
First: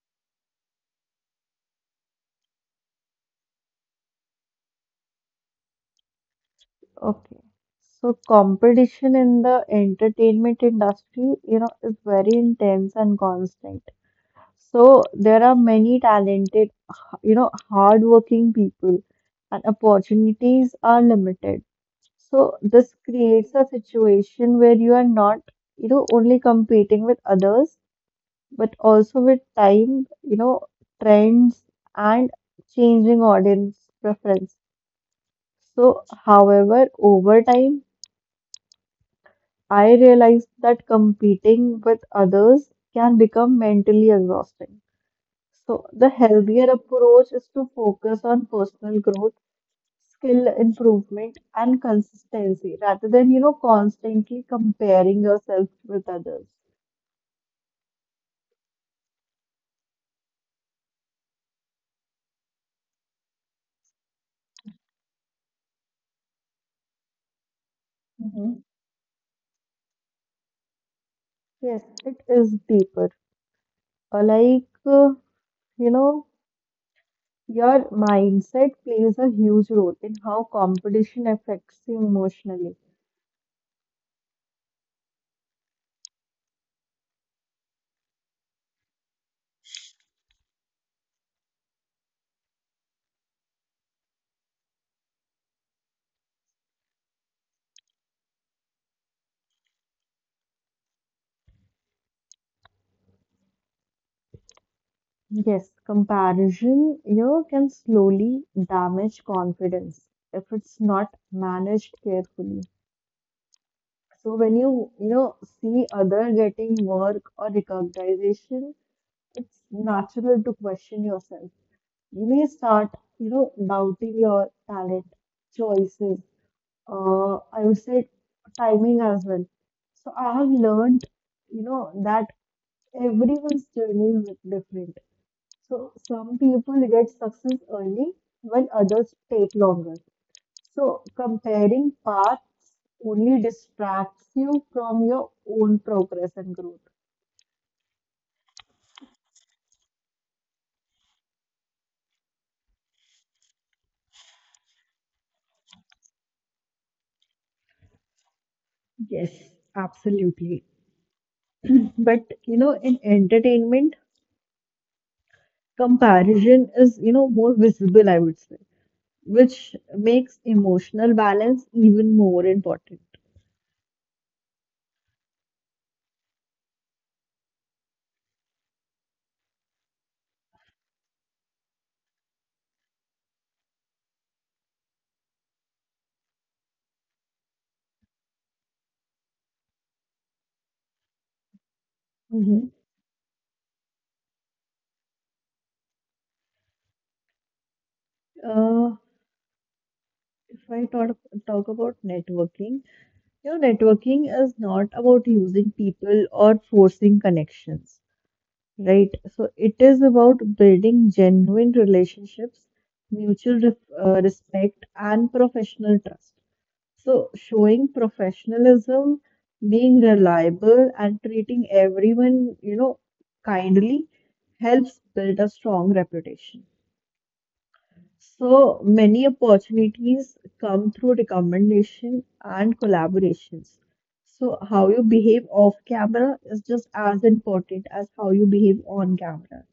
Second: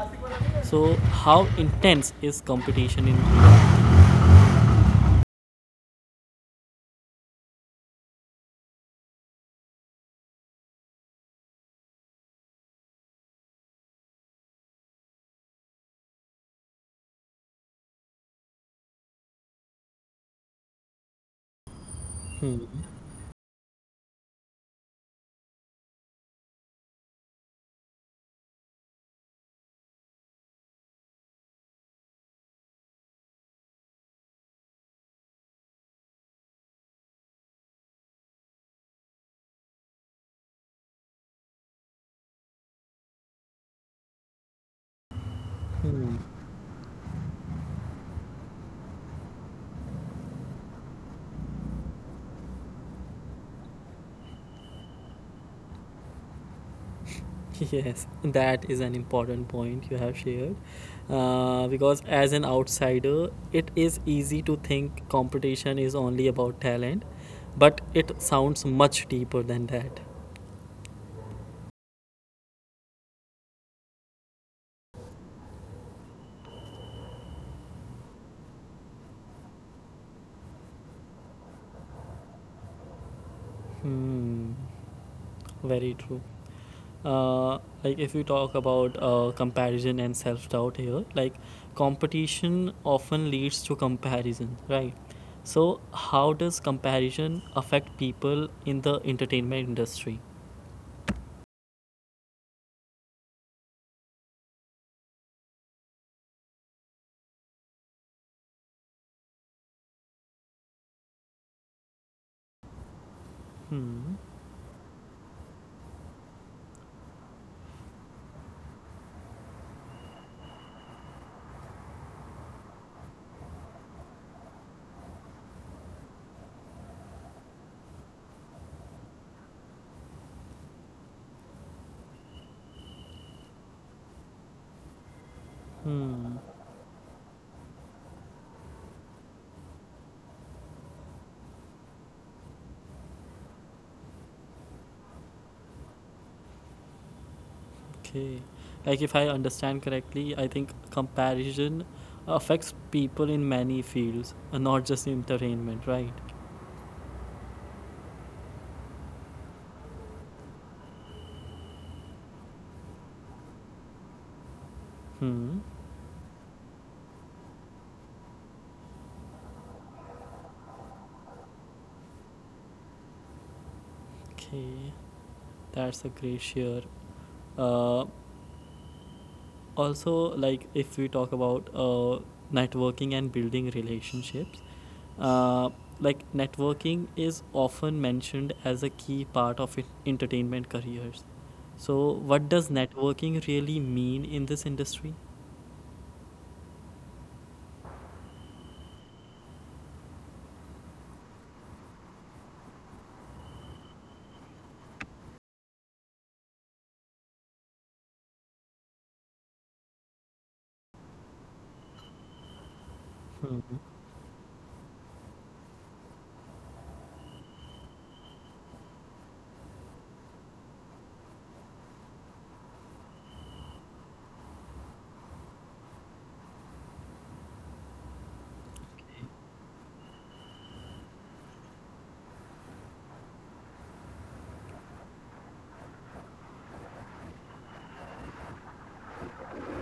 Speaker 1: So how intense is competition in real life?
Speaker 2: Okay. So competition in the entertainment industry, you know, is very intense and constant. So there are many talented, hardworking people, and opportunities are limited. So this creates a situation where you are not, you know, only competing with others, but also with time, trends and changing audience preference. So, however, over time, I realized that competing with others can become mentally exhausting. So, the
Speaker 1: Mm.
Speaker 2: healthier approach is to focus on personal growth, skill improvement, and consistency rather than, constantly comparing yourself with others.
Speaker 1: Yes, that is an important point you have shared. Because as an outsider, it is easy to think competition is only about talent, but it sounds
Speaker 2: hmm
Speaker 1: much deeper than that.
Speaker 2: Yes, it is deeper. Like, you know, your mindset plays a huge role in how competition affects you emotionally.
Speaker 1: Hmm, very true. Uh, like if we talk about comparison and self doubt here, like competition often leads to comparison, right? So, how does comparison affect people in the entertainment industry?
Speaker 2: Yes, comparison, you know, can slowly damage confidence if it's not managed carefully.
Speaker 1: Hmm.
Speaker 2: So when you know, see other getting work or recognition, it's natural to question yourself. You may start, doubting your talent, choices, I would say timing as well. So I have learned, that everyone's journey is different. So
Speaker 1: Hmm.
Speaker 2: some people get success early while others take longer. So comparing paths only distracts you from your own progress and growth.
Speaker 1: Okay. Like, if I understand correctly, I think comparison affects people in many fields, not just entertainment, right?
Speaker 2: Yes, absolutely. But you know, in entertainment,
Speaker 1: Hmm.
Speaker 2: comparison is, more visible, I would say, which makes emotional balance even more important.
Speaker 1: Okay. That's a great share. Uh, also, if we talk about networking and building relationships, uh, networking is often mentioned as a key part of entertainment careers. So, what does
Speaker 2: hmm
Speaker 1: networking really mean in this industry?
Speaker 2: Uh, if I talk about networking, you know, networking is not about using people or forcing connections, right? So it is about building genuine relationships, mutual ref respect, and professional trust. So showing professionalism, being reliable, and treating everyone, kindly helps build a strong reputation. So many opportunities come through recommendation and collaborations. So how you behave off camera is just as important as how you behave on camera.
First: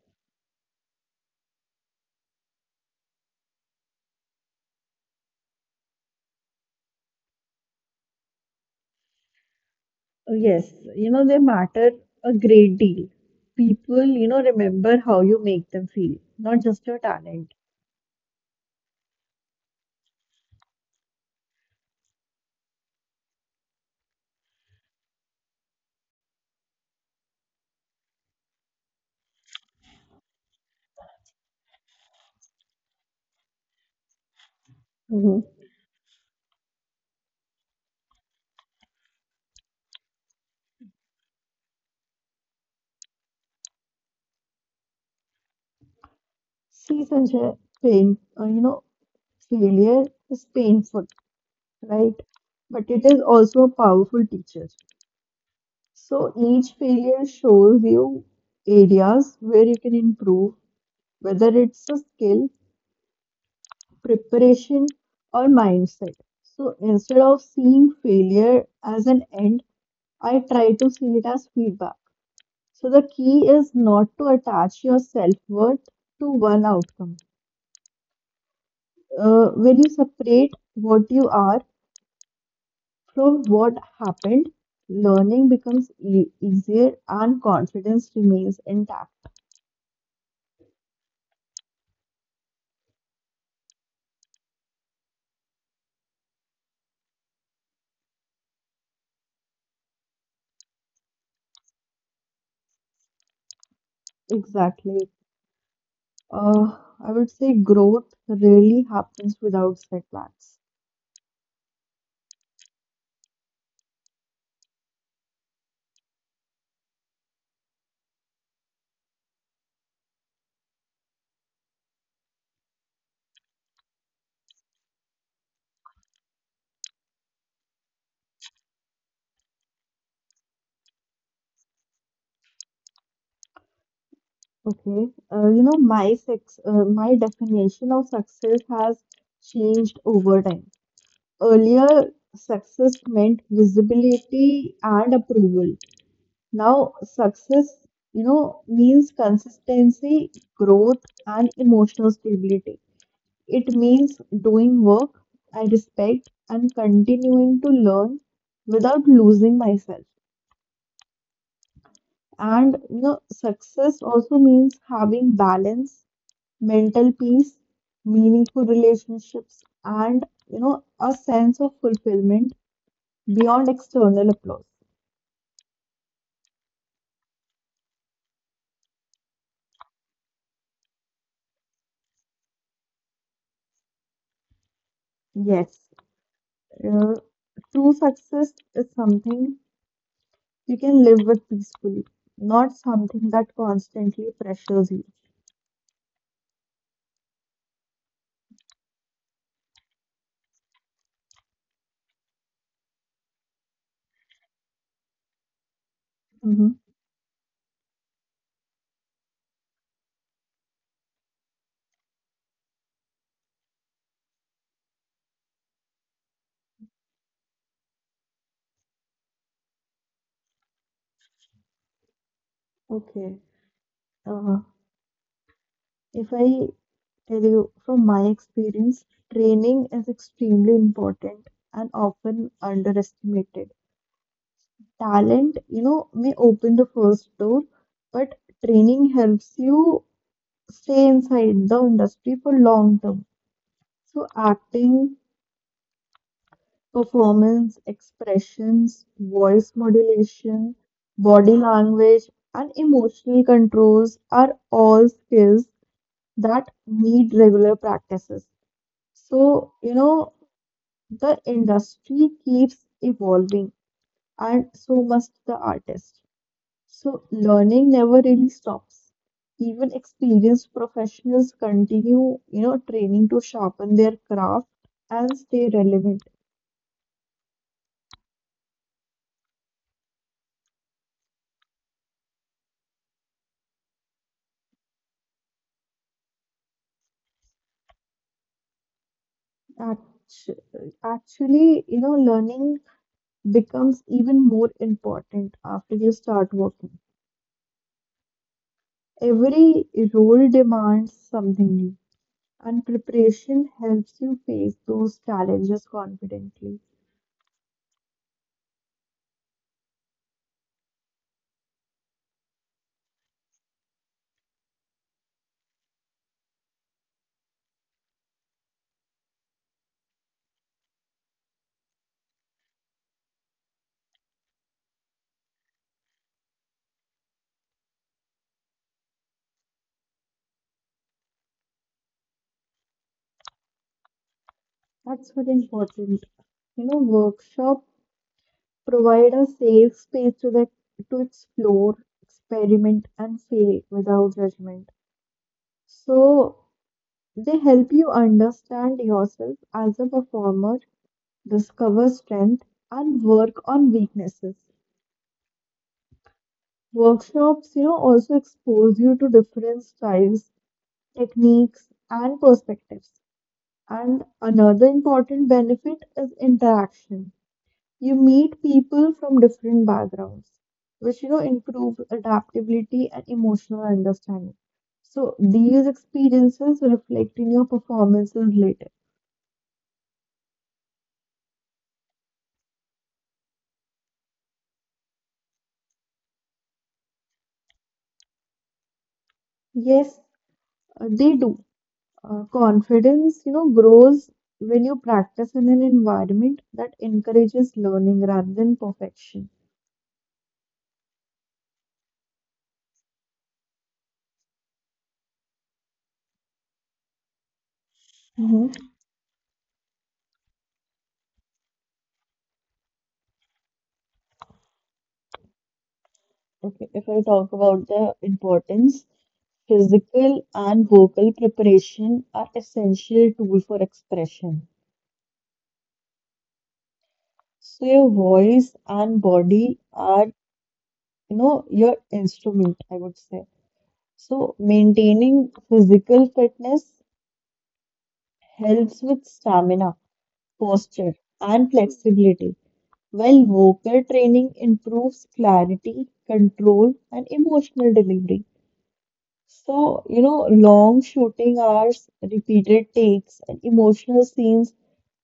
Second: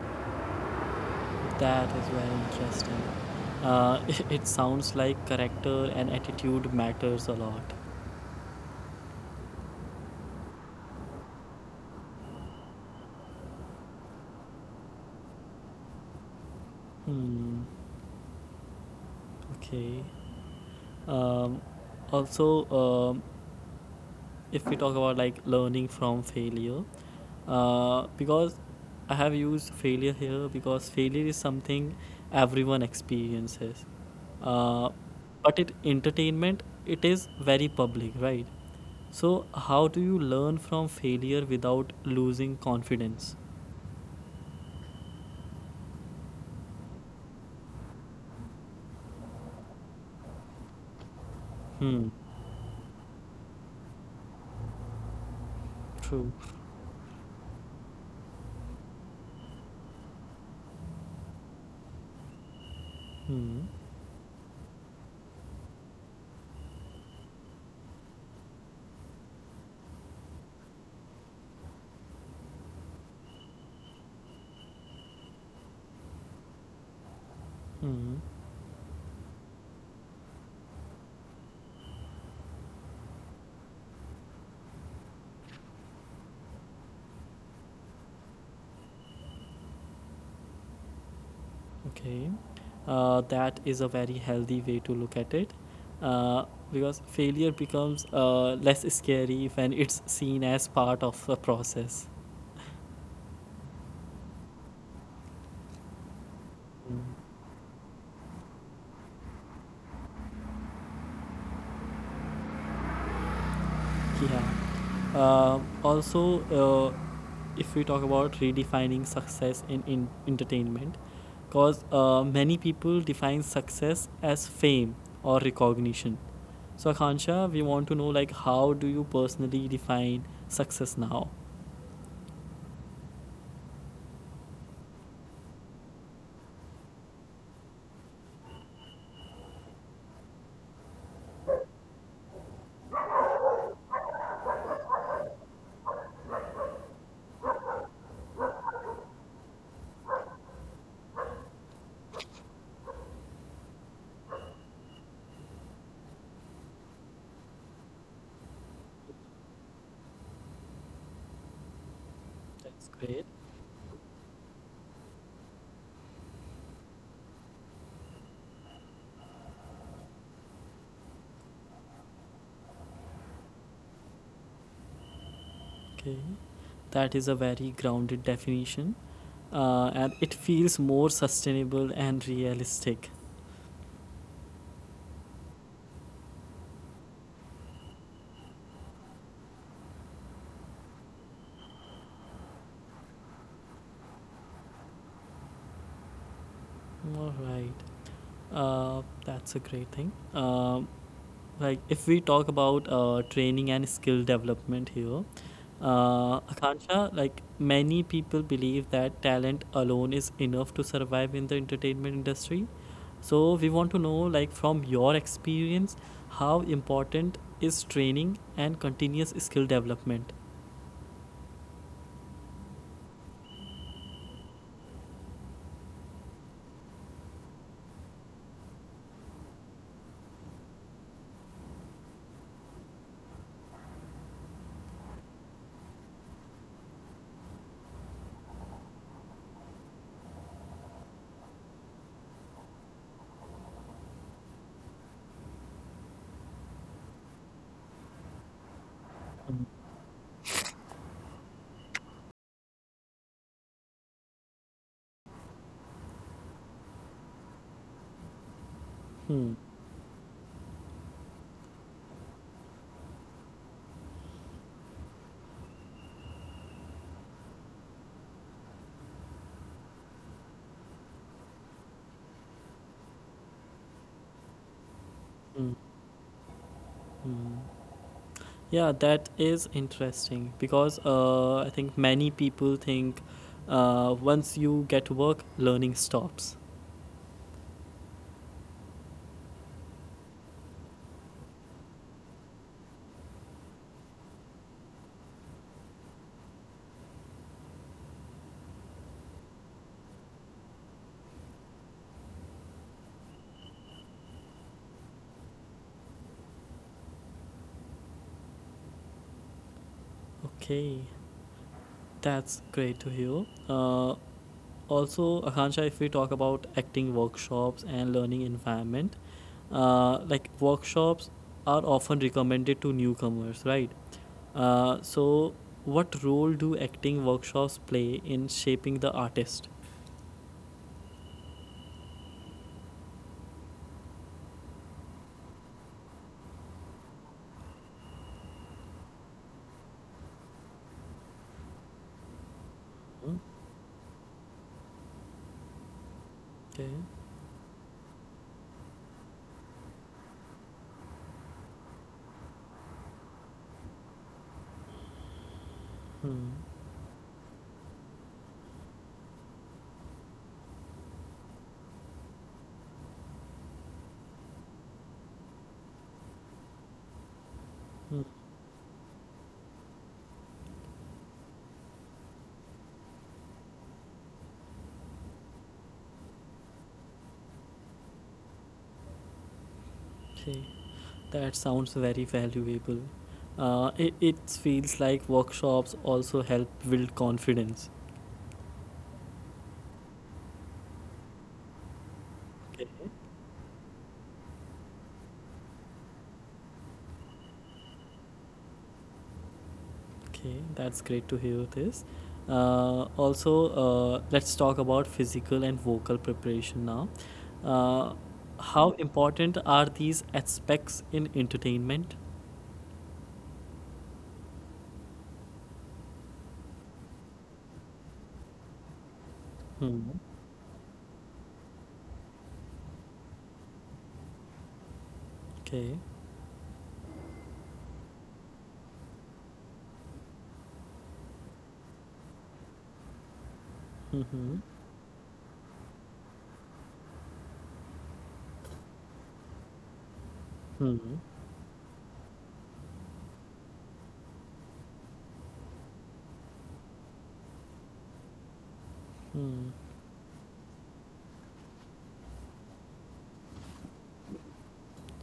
Speaker 1: That is very interesting. Uh, it sounds like character and attitude matters a lot.
Speaker 2: So, yes, you know, they matter a great deal. People, remember how you make them feel, not just your talent.
Speaker 1: Hmm. Okay. Um, also, um, if we talk about like learning from failure because I have used failure here because failure is something everyone experiences, uh,
Speaker 2: Mhm.
Speaker 1: but it entertainment, it is very public, right? So how do you learn from failure without losing confidence?
Speaker 2: See, Sanjay, you know, failure is painful, right?
Speaker 1: Hmm.
Speaker 2: But it is also a powerful teacher. So
Speaker 1: True.
Speaker 2: each failure shows you areas where you can improve, whether it's a skill,
Speaker 1: Hmm.
Speaker 2: preparation, or mindset. So instead of seeing failure as an end, I try to see it as feedback. So the key is not to attach your self-worth to one outcome.
Speaker 1: Hmm.
Speaker 2: When you separate what you are from what happened, learning becomes easier and confidence remains intact.
Speaker 1: Okay. That is a very healthy way to look at it, uh, because failure becomes less scary when it's seen as part of a process.
Speaker 2: Exactly. Uh, I would say growth really happens without setbacks.
Speaker 1: Yeah. Also If we talk about redefining success in entertainment, because many people define success as fame or recognition, so Akansha, we want to know, like, how do you personally define success now?
Speaker 2: Okay. My definition of success has changed over time. Earlier, success meant visibility and approval. Now, success, means consistency, growth, and emotional stability. It means doing work I respect and continuing to learn without losing myself. And
Speaker 1: That's
Speaker 2: you know,
Speaker 1: great.
Speaker 2: success also means having balance, mental peace, meaningful relationships, and you know, a sense of fulfillment beyond external applause.
Speaker 1: Okay, that is a very grounded definition, and it feels more sustainable and realistic.
Speaker 2: Yes, uh, true success is something you can live with peacefully, not something that constantly pressures you.
Speaker 1: All right, that's a great thing. Like, if we talk about training and skill development here,
Speaker 2: hmm
Speaker 1: Akansha, like many people believe that talent alone is enough to survive in the entertainment industry. So we want to know, like, from your experience, how important is training and continuous skill development?
Speaker 2: Okay. Uh-huh. If I tell you from my experience, training is extremely important and often underestimated. Talent, you know, may open the first door, but training helps you stay inside the industry for long term. So acting, performance, expressions, voice
Speaker 1: Mm.
Speaker 2: modulation, body language, and emotional controls are all skills that need regular practices.
Speaker 1: Hmm.
Speaker 2: So, the industry keeps evolving, and so must the artist. So, learning never really stops. Even experienced professionals continue, training to sharpen their craft and stay
Speaker 1: Hmm.
Speaker 2: relevant.
Speaker 1: Hmm. Yeah, that is interesting because I think many people think once you get work, learning stops.
Speaker 2: Actu- Actually, you know, learning becomes even more important after you start working. Every role demands something new, and preparation helps you face those challenges confidently.
Speaker 1: Okay, that's great to hear. Akansha, if we talk about acting workshops and learning environment, like workshops are often recommended to newcomers, right? So, what role do acting workshops play in shaping the artist?
Speaker 2: That's very important. You know, workshop provide a safe space to explore, experiment,
Speaker 1: Hmm.
Speaker 2: and fail without judgment. So
Speaker 1: Okay.
Speaker 2: they help you understand yourself as a performer, discover strength, and work on weaknesses.
Speaker 1: Hmm.
Speaker 2: Workshops, you know, also expose you to different styles, techniques, and perspectives. And another important benefit is interaction. You
Speaker 1: Hmm.
Speaker 2: meet people from different backgrounds, which you know improve adaptability and emotional understanding. So these experiences reflect in your performances later.
Speaker 1: Okay, that sounds very valuable. It feels like workshops also help build confidence.
Speaker 2: Yes, they do.
Speaker 1: Okay.
Speaker 2: Confidence, you know, grows when you practice in an environment that encourages learning rather than perfection.
Speaker 1: Okay, that's great to hear this. Uh, also, let's talk about physical and vocal preparation now. Uh,
Speaker 2: hmm
Speaker 1: how important are these aspects in entertainment?
Speaker 2: Okay, if I talk about the importance,
Speaker 1: Hmm.
Speaker 2: physical and vocal preparation are essential tool for expression.
Speaker 1: Okay.
Speaker 2: So your voice and body are, your instrument, I would say. So
Speaker 1: Mm-hmm.
Speaker 2: maintaining physical fitness helps with stamina, posture,
Speaker 1: Hmm.
Speaker 2: and flexibility, while vocal training improves clarity, control, and emotional delivery.
Speaker 1: Hmm.
Speaker 2: So, long shooting hours, repeated takes, and emotional scenes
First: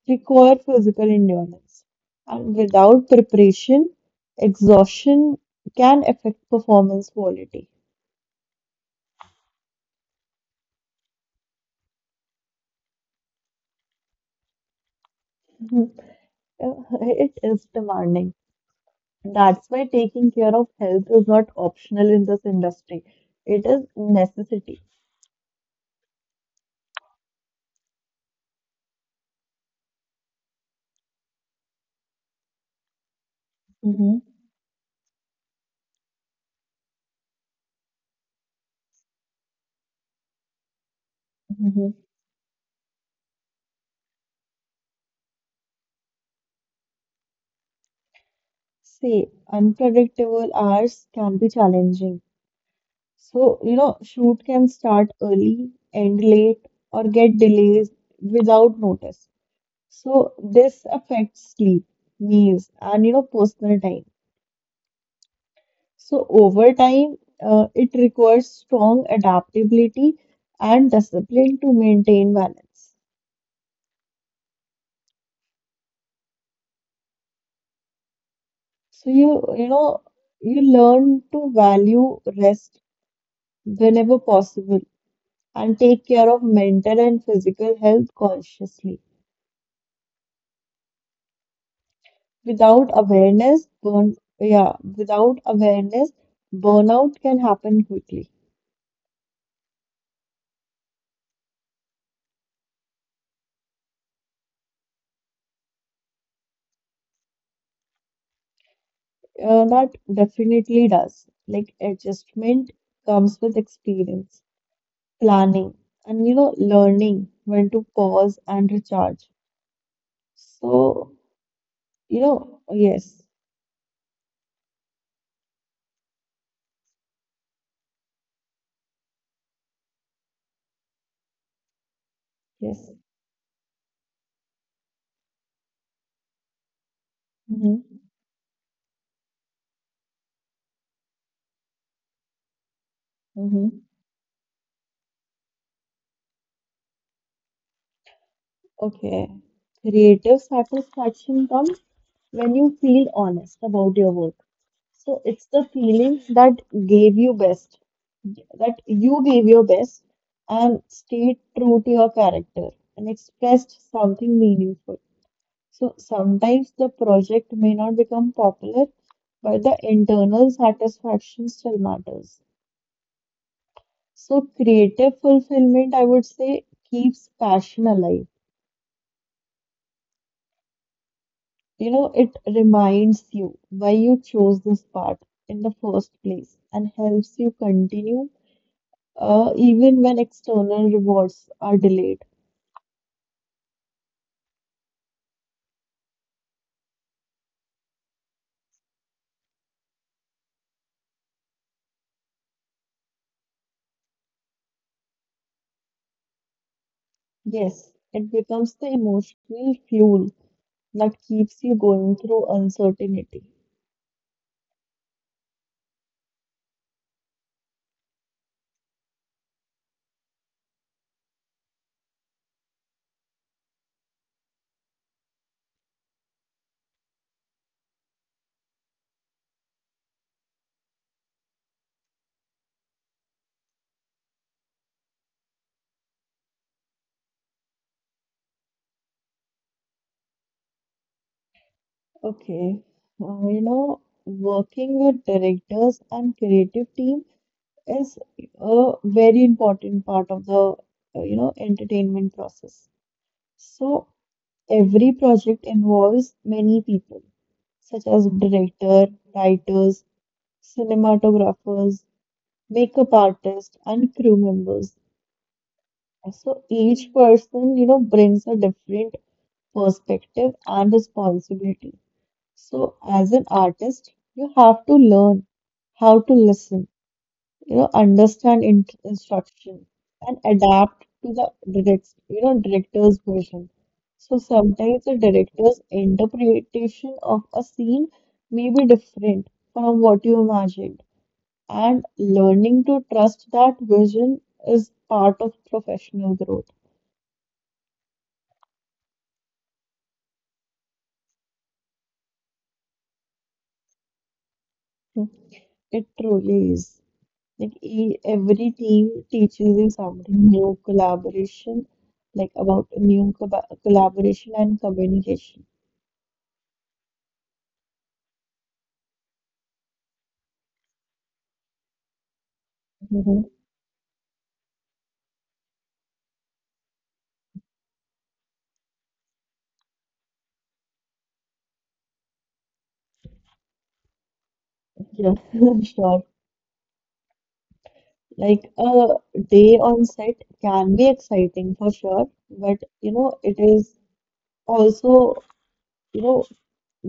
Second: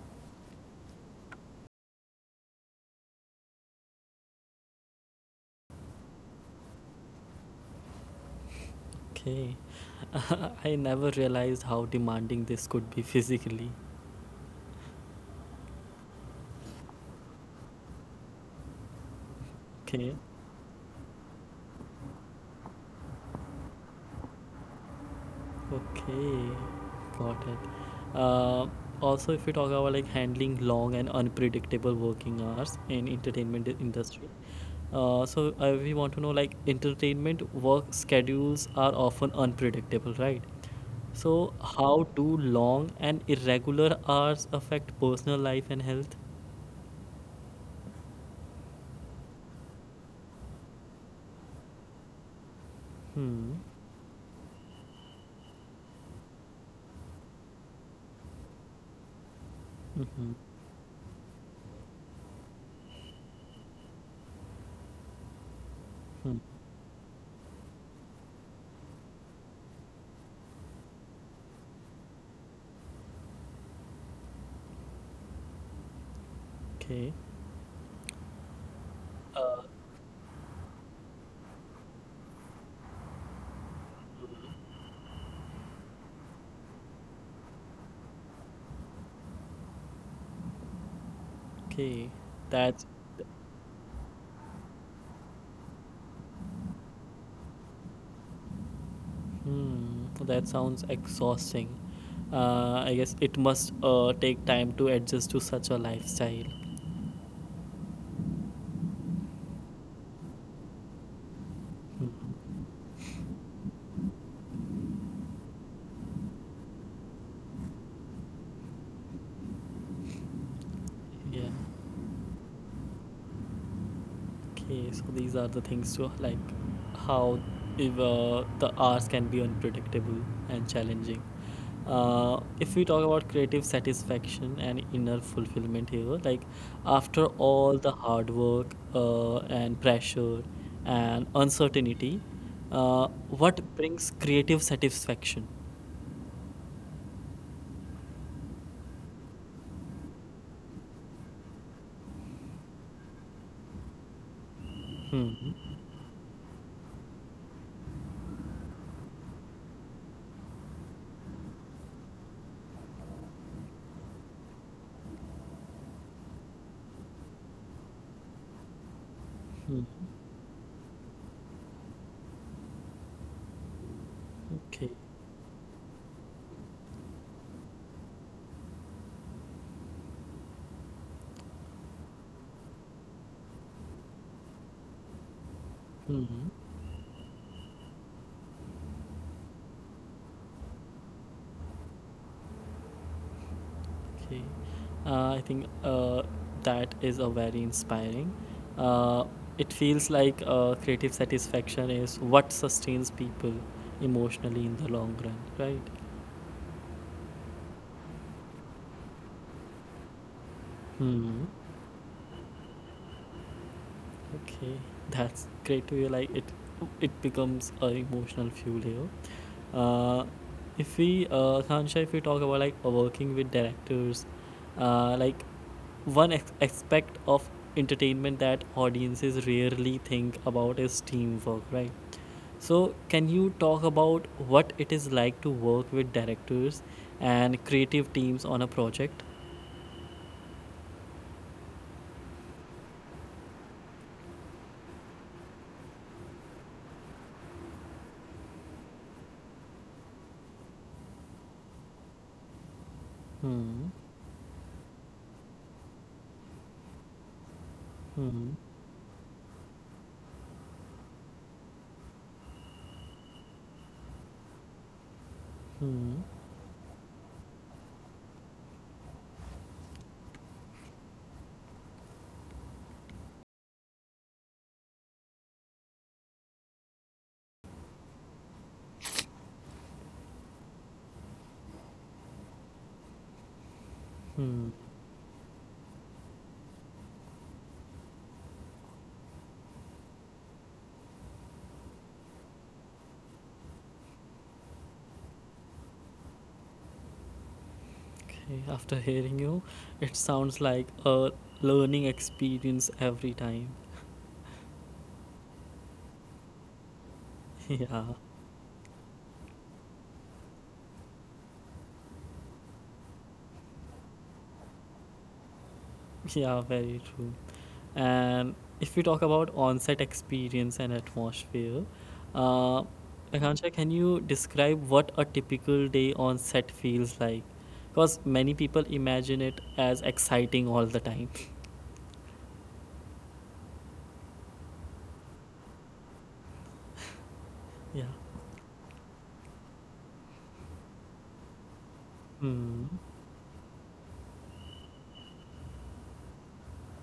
Speaker 2: require physical endurance, and without preparation, exhaustion can affect performance quality.
Speaker 1: Okay. I never realized how demanding this could be physically.
Speaker 2: Mhm. Uh, It is demanding. That's why
Speaker 1: Okay.
Speaker 2: taking care of health is not optional in this industry. It is necessity.
Speaker 1: Okay, got it. Uh, if we talk about like handling long and unpredictable working hours in entertainment
Speaker 2: hmm
Speaker 1: industry, we want to know, like, entertainment work schedules are often unpredictable, right? So,
Speaker 2: hmm
Speaker 1: how do long and irregular hours affect personal life and health?
Speaker 2: See, unpredictable hours can be challenging.
Speaker 1: Hmm.
Speaker 2: So, shoot can start early, end late, or get delays without notice. So
Speaker 1: Mm-hmm.
Speaker 2: this affects sleep, meals, and you know personal time. So
Speaker 1: Hmm.
Speaker 2: over time, it requires strong adaptability and discipline to maintain balance.
Speaker 1: Okay.
Speaker 2: So you you
Speaker 1: Uh,
Speaker 2: know you learn to value rest whenever possible and take care of mental and physical health consciously.
Speaker 1: okay. That's
Speaker 2: Without awareness, burnout can happen quickly.
Speaker 1: Hmm, that sounds exhausting. I guess it must take time to adjust to such a lifestyle.
Speaker 2: That definitely does. Like
Speaker 1: Hmm.
Speaker 2: adjustment comes with experience, planning, and you know, learning when to pause and recharge. So,
Speaker 1: Yeah.
Speaker 2: yes,
Speaker 1: Okay, so these are the things to like how if, the hours can be unpredictable and challenging. If we
Speaker 2: yes.
Speaker 1: talk about creative satisfaction and inner fulfillment here, like after all
Speaker 2: Mm-hmm.
Speaker 1: the hard work and pressure and uncertainty, what
Speaker 2: Mm-hmm.
Speaker 1: brings creative satisfaction?
Speaker 2: Okay. Creative satisfaction comes when you feel honest about your work. So
Speaker 1: Hmm.
Speaker 2: it's
Speaker 1: Hmm.
Speaker 2: the feeling that gave you best, that you gave your best and stayed true to your character and expressed something meaningful. So sometimes the project may not become popular, but the
Speaker 1: Hmm.
Speaker 2: internal satisfaction still matters. So
Speaker 1: Okay.
Speaker 2: creative fulfillment, I would say, keeps passion alive. You know, it reminds you why you chose this path in the first
Speaker 1: Hmm.
Speaker 2: place and helps you continue even when external rewards are delayed.
Speaker 1: Okay. I think that is a very inspiring. Uh, it feels like creative satisfaction is what sustains people emotionally in the long run, right?
Speaker 2: Yes, it becomes the emotional fuel that
Speaker 1: Hmm.
Speaker 2: keeps you going through uncertainty.
Speaker 1: Okay, that's great to hear. It becomes a emotional fuel here. Uh, if we, Khansha, if we talk about like working with directors, uh, like aspect of entertainment that audiences rarely think about is teamwork, right? So, can you talk about what it is like to work with directors and creative teams on a project?
Speaker 2: Okay, you know, working with directors and creative team is a very important part of the, you know, entertainment process.
Speaker 1: Hmm.
Speaker 2: So, every project involves many people, such as
Speaker 1: Hmm.
Speaker 2: director, writers, cinematographers, makeup artists, and crew members.
Speaker 1: Hmm. Hmm.
Speaker 2: So each person, you know, brings a different perspective and responsibility. So as an artist, you have to learn how to listen, you know, understand in instruction and adapt to the director's version. So
Speaker 1: Hmm.
Speaker 2: sometimes the director's interpretation of a scene may be different from what you imagined, and learning to trust that vision is part of professional growth.
Speaker 1: Okay, after hearing you, it sounds like a learning experience every time.
Speaker 2: Hmm. It truly is. Like e
Speaker 1: Yeah,
Speaker 2: every team teaches you something new, collaboration, like about new co collaboration and communication.
Speaker 1: yeah, very true. And if we talk about on-set experience and atmosphere, uh, Akansha, can you describe what a typical day on set feels like? Because many people imagine it as exciting all the time.
Speaker 2: Yeah, sure.
Speaker 1: Yeah.
Speaker 2: Like a day on set can be exciting for sure, but
Speaker 1: Hmm.
Speaker 2: you know, it is also, you know,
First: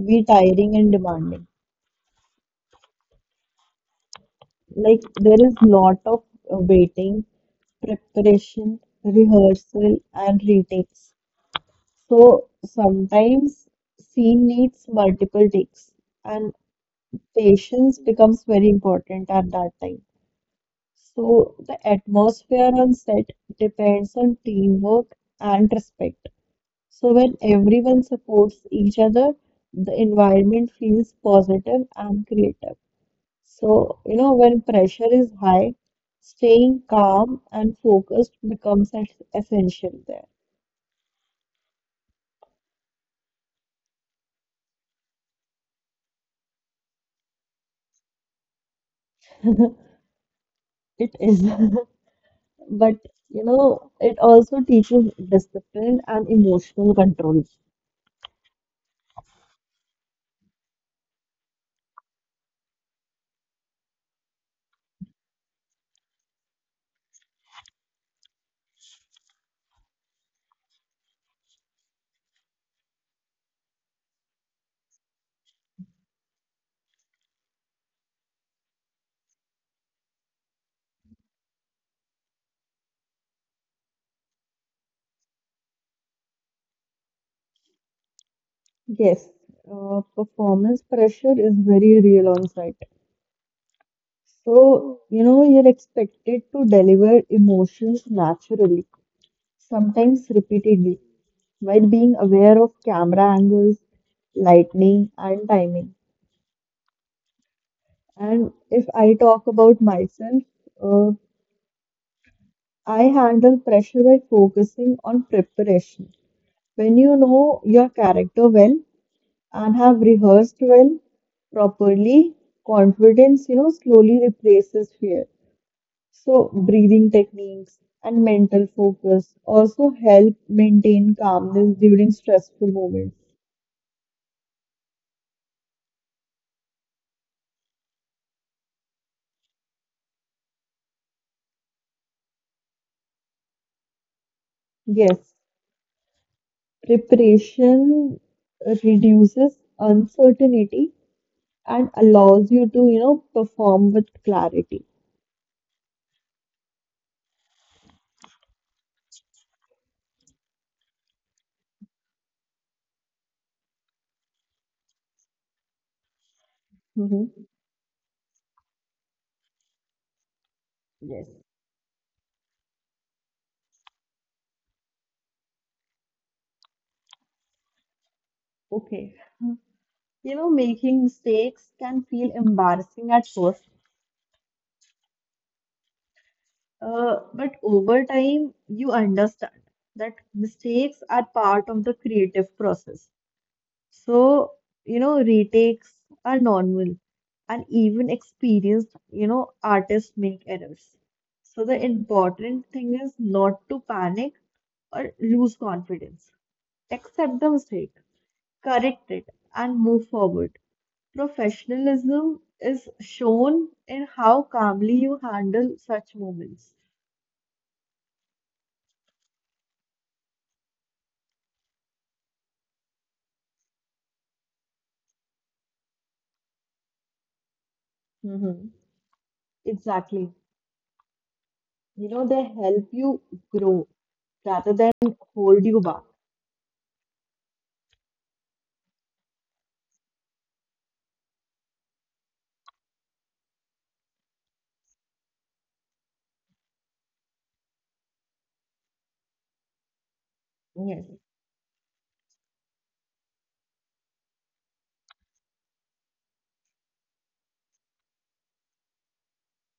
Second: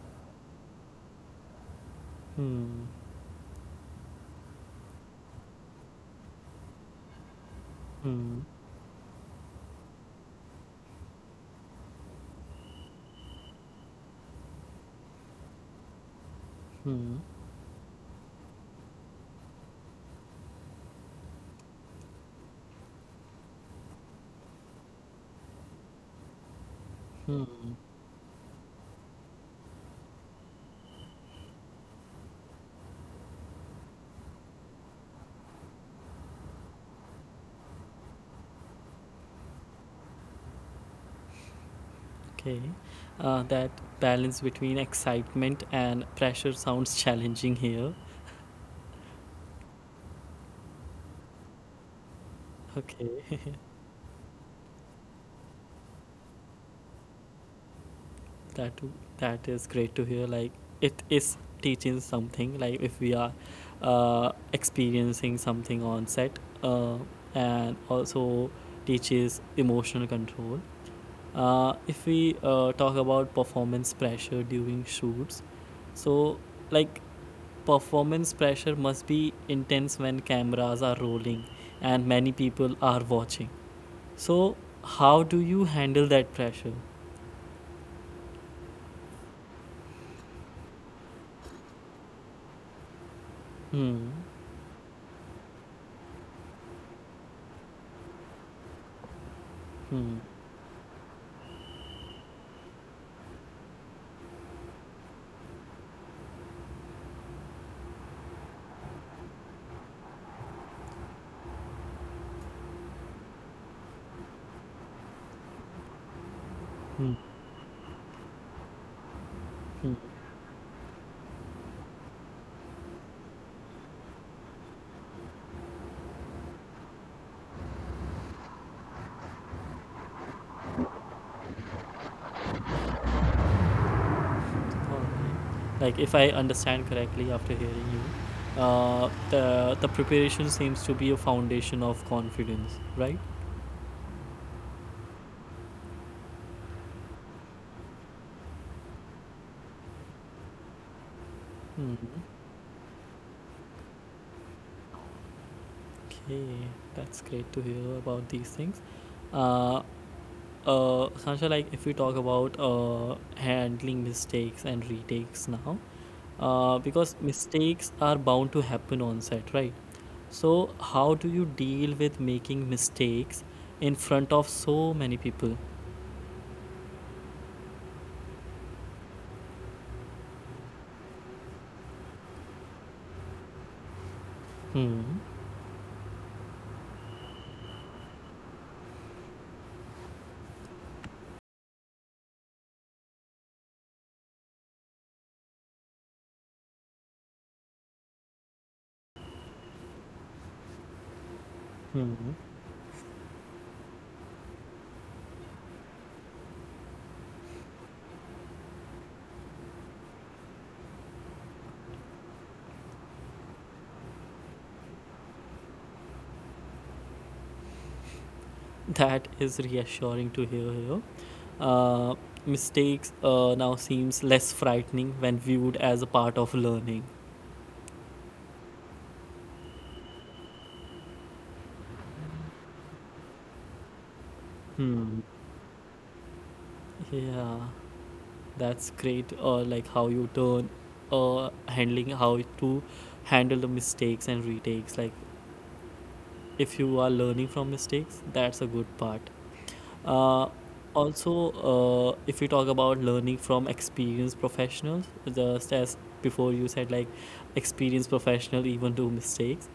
Speaker 2: be tiring and demanding.
Speaker 1: Hmm.
Speaker 2: Like there is lot of waiting,
Speaker 1: Hmm.
Speaker 2: preparation, rehearsal, and retakes. So sometimes scene needs multiple takes, and
Speaker 1: Hmm.
Speaker 2: patience becomes very important at that time. So the atmosphere on set depends on teamwork and respect. So when
Speaker 1: Hmm.
Speaker 2: everyone supports each other, the environment feels positive and creative. So, you know, when pressure is high, staying calm and focused becomes essential there.
Speaker 1: Okay. That balance between excitement and pressure sounds challenging here.
Speaker 2: It is. But,
Speaker 1: Okay.
Speaker 2: you know, it also teaches discipline and emotional control.
Speaker 1: That that is great to hear. Like it is teaching something. Like if we are experiencing something on set, uh, and also teaches emotional control. If we Talk about performance pressure during shoots, so like performance pressure must be intense when cameras are rolling and many people are watching. So, how do you handle that pressure?
Speaker 2: Yes, performance pressure is very real on set.
Speaker 1: Hmm.
Speaker 2: So, you know, you're expected to deliver emotions naturally,
Speaker 1: Hmm.
Speaker 2: sometimes repeatedly, while being aware of camera angles, lighting, and timing. And if I talk about myself, uh, I handle pressure by focusing on preparation. When
Speaker 1: Hmm.
Speaker 2: you know your character well and
Speaker 1: Hmm.
Speaker 2: have rehearsed well properly, confidence, you know, slowly replaces fear. So, breathing techniques and mental focus also help maintain calmness during stressful moments.
Speaker 1: Alright. Like, if I understand correctly after hearing you, the preparation seems to be a foundation of confidence, right?
Speaker 2: Yes, preparation reduces uncertainty and
Speaker 1: Hmm.
Speaker 2: allows you to, you know, perform with clarity.
Speaker 1: Okay, that's great to hear about these things. Uh, Sansha, like if we talk about handling mistakes and retakes now, because
Speaker 2: Mhm.
Speaker 1: mistakes are bound to happen on set, right? So, how do
Speaker 2: Yes.
Speaker 1: you deal with making mistakes in front of so many people?
Speaker 2: Okay. You know, making mistakes can feel embarrassing at first,
Speaker 1: Hmm.
Speaker 2: but over time, you understand that mistakes are part of the creative process. So, you know, retakes are normal, and even experienced, you know, artists make errors. So, the
Speaker 1: Hmm.
Speaker 2: important thing is not to panic or lose confidence. Accept the mistake, correct it, and move forward. Professionalism is shown in how calmly you handle such moments.
Speaker 1: That is reassuring to hear here. Uh, mistakes now seems less frightening when viewed as a part of learning.
Speaker 2: Mm-hmm. Exactly. You know, they help you grow rather than
Speaker 1: Hmm.
Speaker 2: hold you back.
Speaker 1: Yeah, that's great. Or like how you turn, or handling how to handle the mistakes and retakes. Like if you are learning from mistakes, that's a good part. Uh,
Speaker 2: Yes.
Speaker 1: if you talk about learning from experienced professionals, just as before you said, like experienced professional even do mistakes.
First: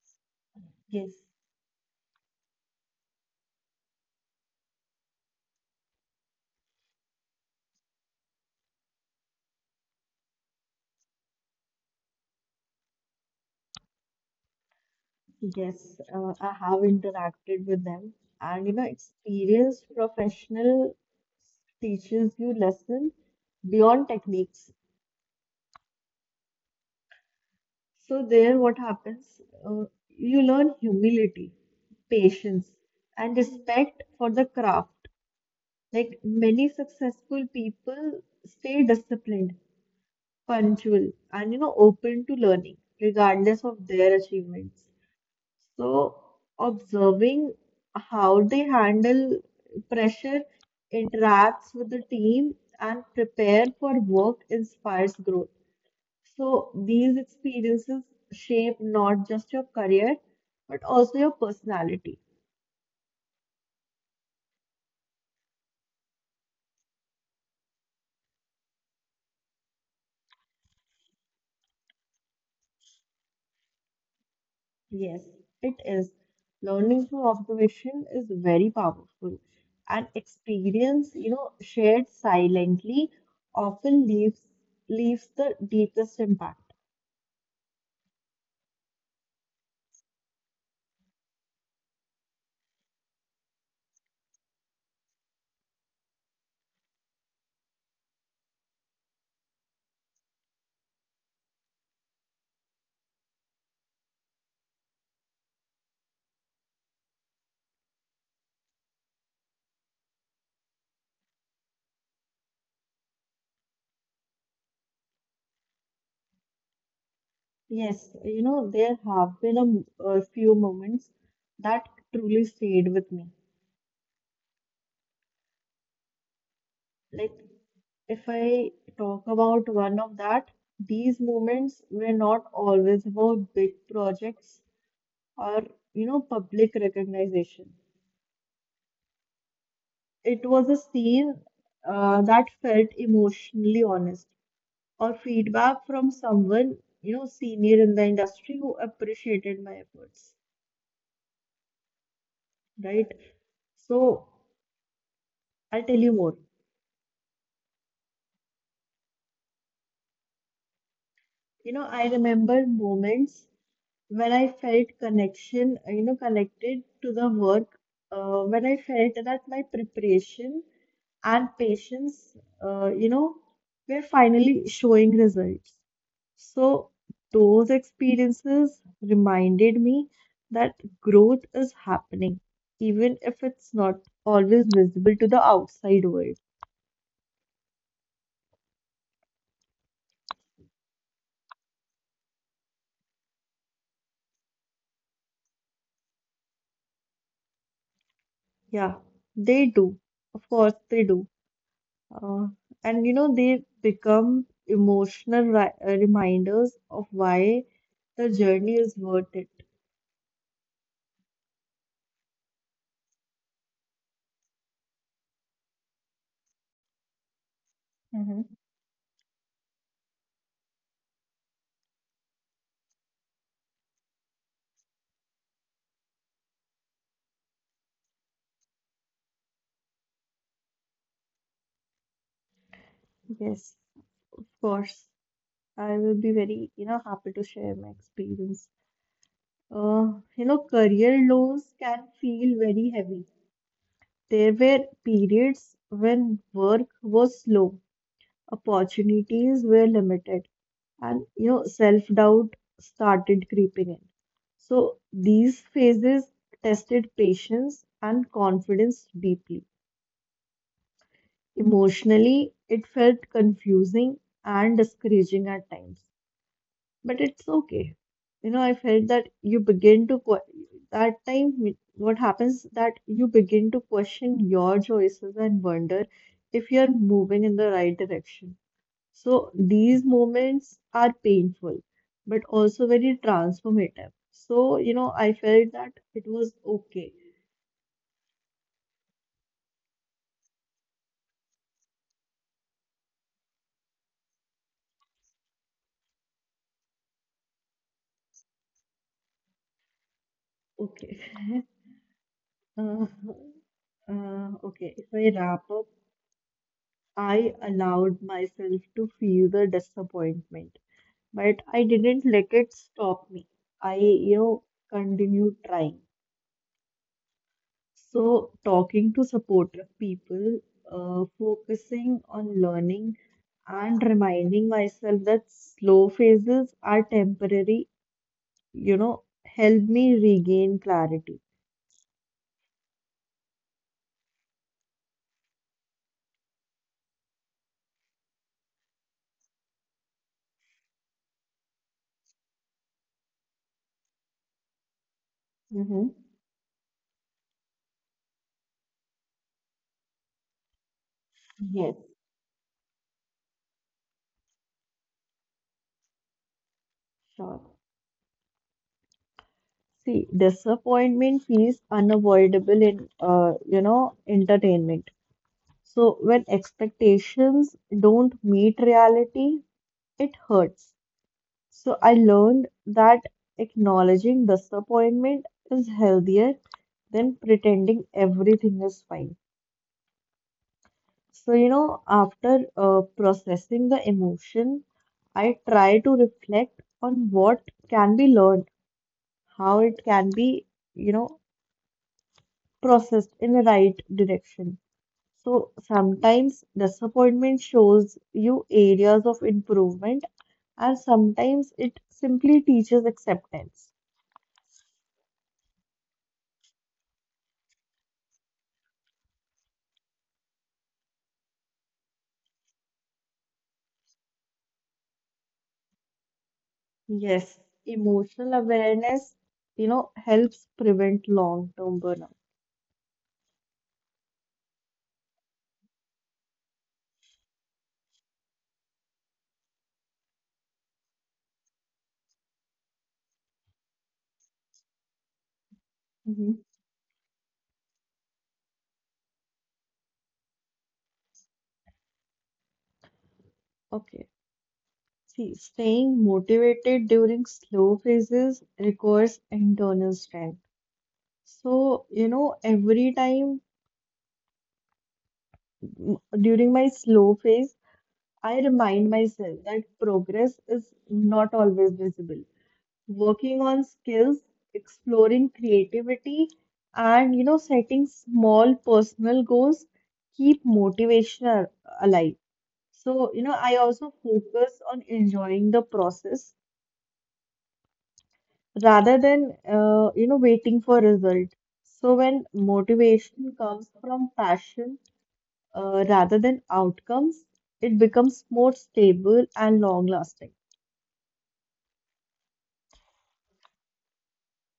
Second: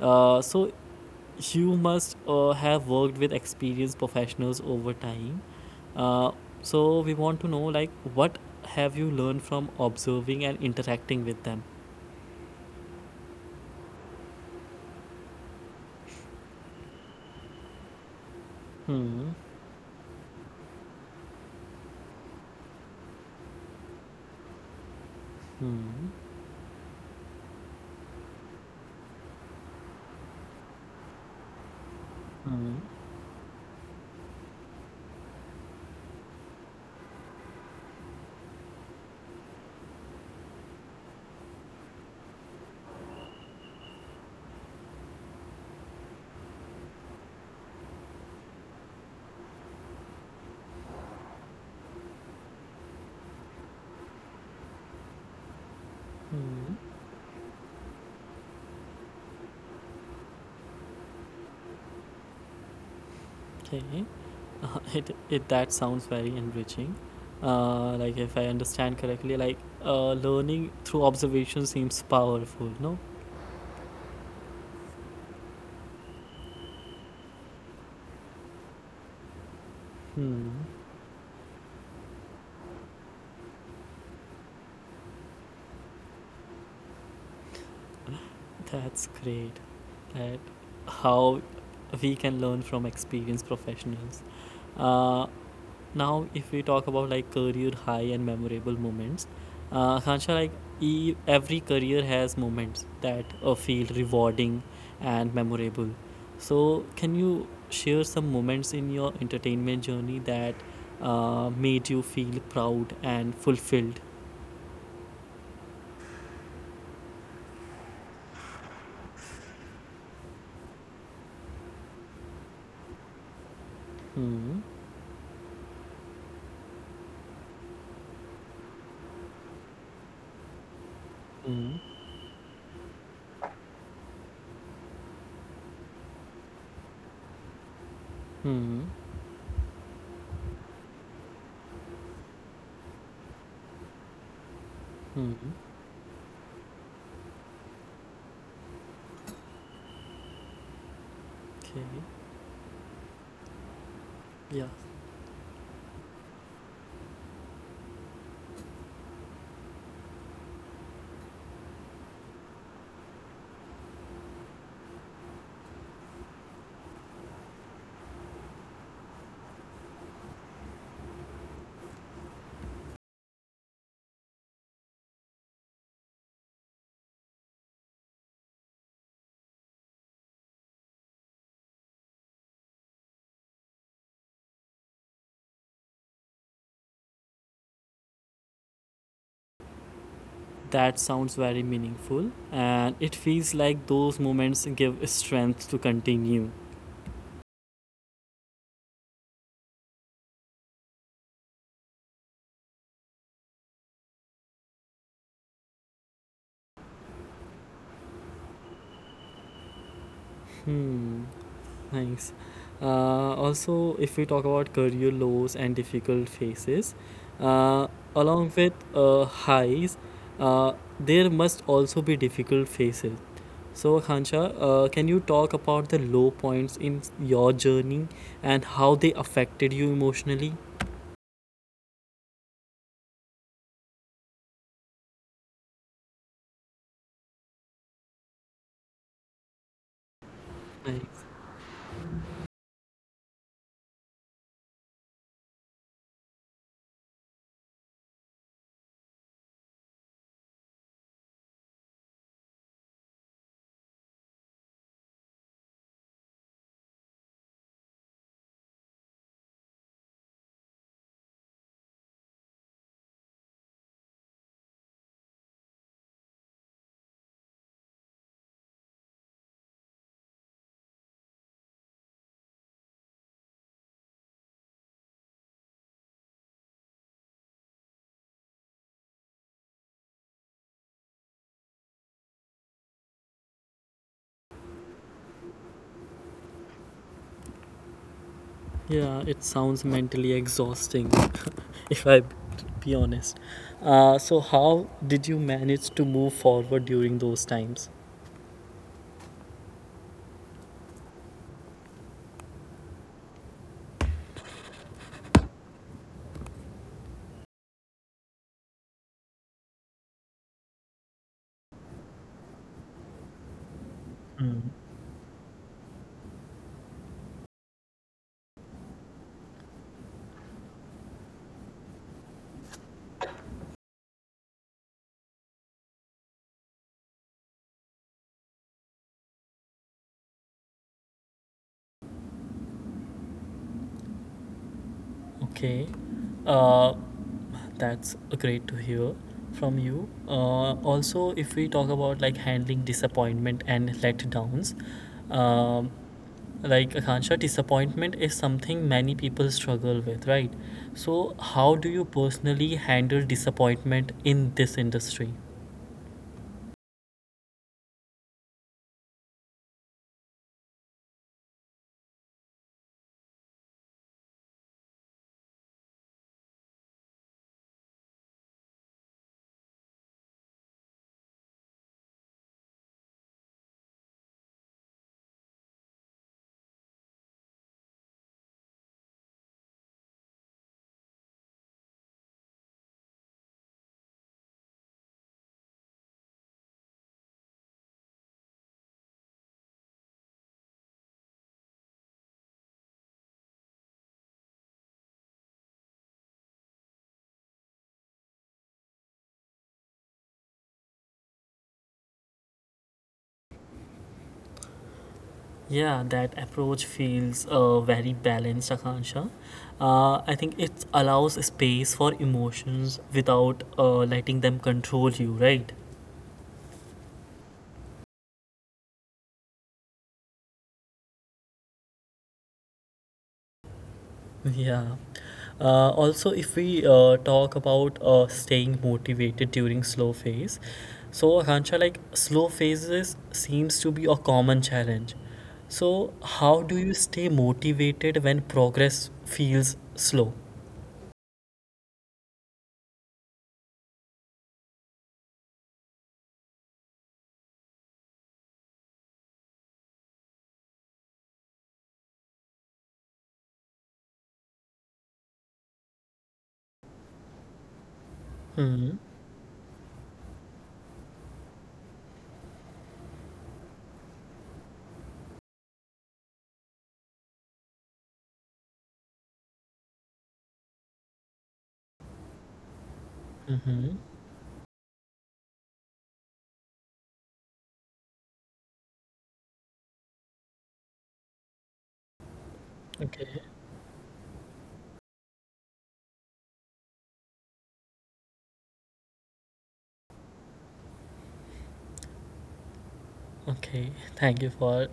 Speaker 1: So
Speaker 2: Yes.
Speaker 1: you must have worked with experienced professionals over time. Uh, so we want to know, like, what have you learned from observing and interacting with them?
Speaker 2: Yes, I have interacted with them, and you know,
Speaker 1: Hmm.
Speaker 2: experienced professional teaches you lesson beyond techniques.
Speaker 1: Hmm.
Speaker 2: So there, what happens? Uh, you learn humility, patience,
Speaker 1: Hmm.
Speaker 2: and respect for the craft. Like many successful people stay disciplined, punctual, and you know, open to learning, regardless of their achievements. So, observing how they handle pressure, interacts with the team, and prepare for work inspires growth.
Speaker 1: Hmm.
Speaker 2: So, these experiences shape not just your career, but also your personality.
Speaker 1: Okay. It that sounds very enriching. Like, if I understand correctly, like learning through observation seems powerful. No.
Speaker 2: Yes, it is. Learning through observation is very powerful. And
Speaker 1: Hmm.
Speaker 2: experience, you know, shared silently often leaves the deepest impact.
Speaker 1: That's great. That how we can learn from experienced professionals. Uh, Now, if we talk about like career high and memorable moments, Hansha, like every career has moments that feel rewarding and memorable. So, can you share some moments in your entertainment journey that made you feel proud and fulfilled?
Speaker 2: Yes, you know, there have been a few moments that truly stayed with me.
Speaker 1: Hmm.
Speaker 2: Like, if I talk about one of that, these
Speaker 1: Hmm.
Speaker 2: moments were not always about big projects or, you know, public recognition.
Speaker 1: Hmm.
Speaker 2: It was a scene that felt emotionally honest, or
Speaker 1: Hmm.
Speaker 2: feedback from someone, you know, senior in the industry who appreciated my efforts,
Speaker 1: Okay.
Speaker 2: right? So,
Speaker 1: Yeah.
Speaker 2: I'll tell you more. You know, I remember moments when I felt connection, you know, connected to the work, when I felt that my preparation and patience, you know, were finally showing results. So those experiences reminded me that growth is happening, even if it's not always visible to the outside world.
Speaker 1: That sounds very meaningful, and it feels like those moments give strength to continue.
Speaker 2: Yeah, they do. Of course, they do. Uh, and you know, they become emotional reminders of why the journey is worth it.
Speaker 1: Hmm. Nice. If we talk about career lows and difficult phases, uh, along
Speaker 2: Mm-hmm.
Speaker 1: with uh, highs, uh, there must also be difficult phases. So, Khansha, can you talk about the low points in your journey and how they affected you emotionally?
Speaker 2: Yes, of course. I will be very, you know, happy to share my experience. You know,
Speaker 1: Like,
Speaker 2: career lows can feel very heavy. There were periods when work was slow, opportunities were limited, and you know, self-doubt started creeping in. So these phases tested patience and confidence deeply. Emotionally, it felt confusing and discouraging at times, but it's okay. You know, I felt that you begin to que- that what happens, that you begin to question your choices and wonder if you're moving in the right direction. So these moments are painful, but also very transformative. So, you know, I felt that it was okay.
Speaker 1: yeah, it sounds mentally exhausting, if I be honest. So, how did you manage to move forward during those times?
Speaker 2: Okay. Uh, okay. If I wrap up, I allowed myself to feel the disappointment, but I didn't let it stop me. I, you
Speaker 1: Mm,
Speaker 2: know, continued trying. So, talking to supportive people, focusing on learning and reminding myself that slow phases are temporary, you know, help me regain clarity.
Speaker 1: okay. Uh, that's great to hear from you. If we talk about like handling disappointment and letdowns, um,
Speaker 2: Mm-hmm.
Speaker 1: like Akansha, disappointment is something many people struggle with, right? So, how do
Speaker 2: Yes,
Speaker 1: you personally handle disappointment in this industry?
Speaker 2: sure. See, disappointment feels unavoidable in, you know, entertainment. So when expectations don't meet reality, it hurts. So I learned that acknowledging disappointment is healthier than pretending everything is fine. So, you know, after processing the emotion, I try to reflect on what can be learned, how it can be, you know, processed in the right direction. So sometimes disappointment shows you areas of improvement, and sometimes it simply teaches acceptance.
Speaker 1: Yeah, that approach feels very balanced, Akansha. I think it allows space for emotions without letting them control you, right?
Speaker 2: Yes, emotional awareness, you know, helps prevent long-term burnout.
Speaker 1: Yeah. Also, if we Talk about staying motivated during slow phase, so Hansha, like slow phases seems to be a common challenge. So, how
Speaker 2: Mhm.
Speaker 1: do you stay motivated when progress feels slow?
Speaker 2: Okay. See, staying motivated during slow phases requires internal strength. So, you know, every time during my slow phase, I
Speaker 1: Hmm.
Speaker 2: remind myself that progress is not always visible. Working on skills, exploring creativity, and, you know, setting small personal goals keep motivation alive. So, you know, I
Speaker 1: Mm-hmm.
Speaker 2: also focus on enjoying the process rather than you know, waiting for result. So when
Speaker 1: Okay.
Speaker 2: motivation comes from passion rather than outcomes, it becomes more stable and long lasting.
Speaker 1: Okay, thank you for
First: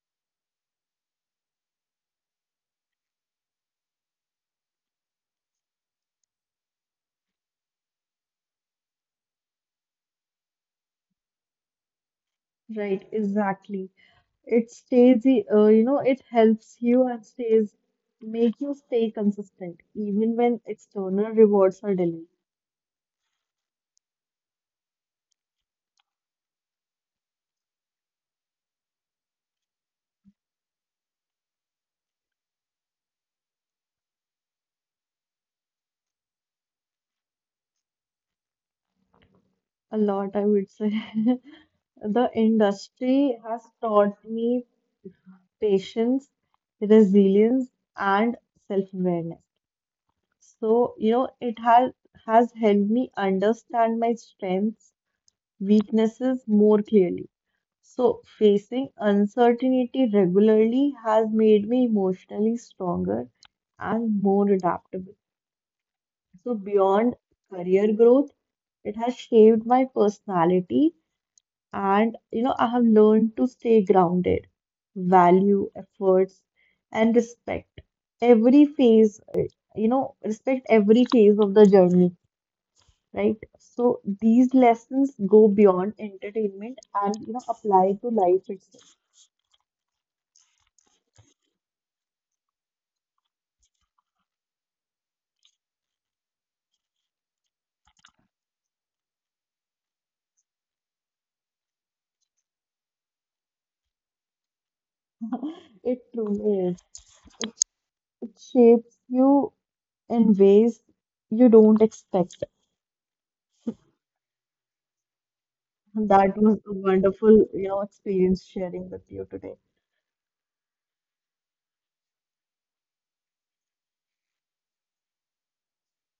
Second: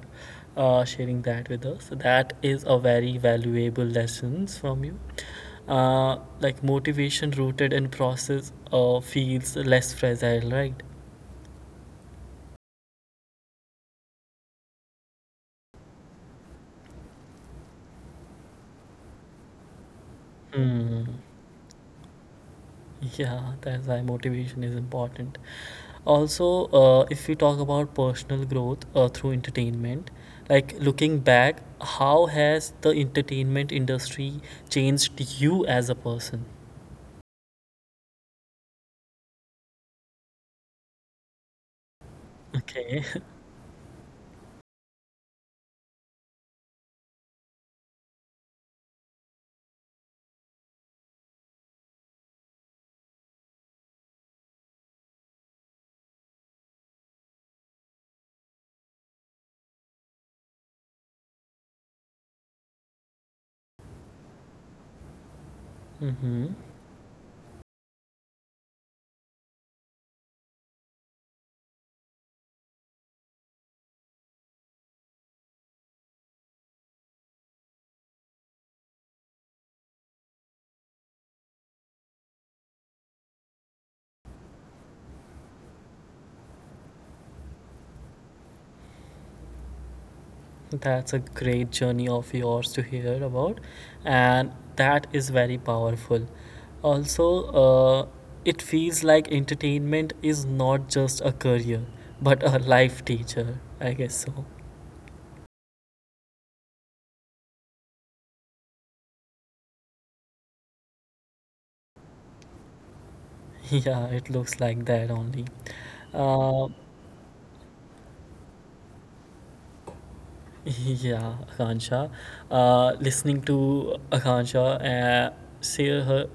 Speaker 1: sharing that with us. That is a very valuable lessons from you. Like motivation rooted in process feels less fragile, right?
Speaker 2: Right, exactly. It stays you know, it helps you and stays, make you stay consistent even when
Speaker 1: Hmm.
Speaker 2: external rewards are delayed.
Speaker 1: Yeah, that's why motivation is important. Also, if we talk about personal growth through entertainment, like looking back, how has the entertainment industry changed you as a person?
Speaker 2: A lot, I would say. The
Speaker 1: Okay.
Speaker 2: industry has taught me patience, resilience, and self-awareness. So, you know, it has helped me understand my strengths, weaknesses more clearly. So, facing uncertainty regularly has made me emotionally stronger and more adaptable.
Speaker 1: Mm-hmm.
Speaker 2: So, beyond career growth, it has shaped my personality, and you know, I have learned to stay grounded, value efforts, and respect every phase, you know, respect every phase of the journey, right? So these lessons go beyond entertainment, and you know, apply to life itself.
Speaker 1: That's a great journey of yours to hear about, and that is very powerful. Also, uh, it feels like entertainment is not just a career, but a life teacher, I guess so.
Speaker 2: It truly is. It shapes you in ways you don't expect.
Speaker 1: Yeah, it looks like that only.
Speaker 2: That
Speaker 1: Uh,
Speaker 2: was a wonderful, you know, experience sharing with you today.
Speaker 1: yeah, Akansha. Listening to Akansha share her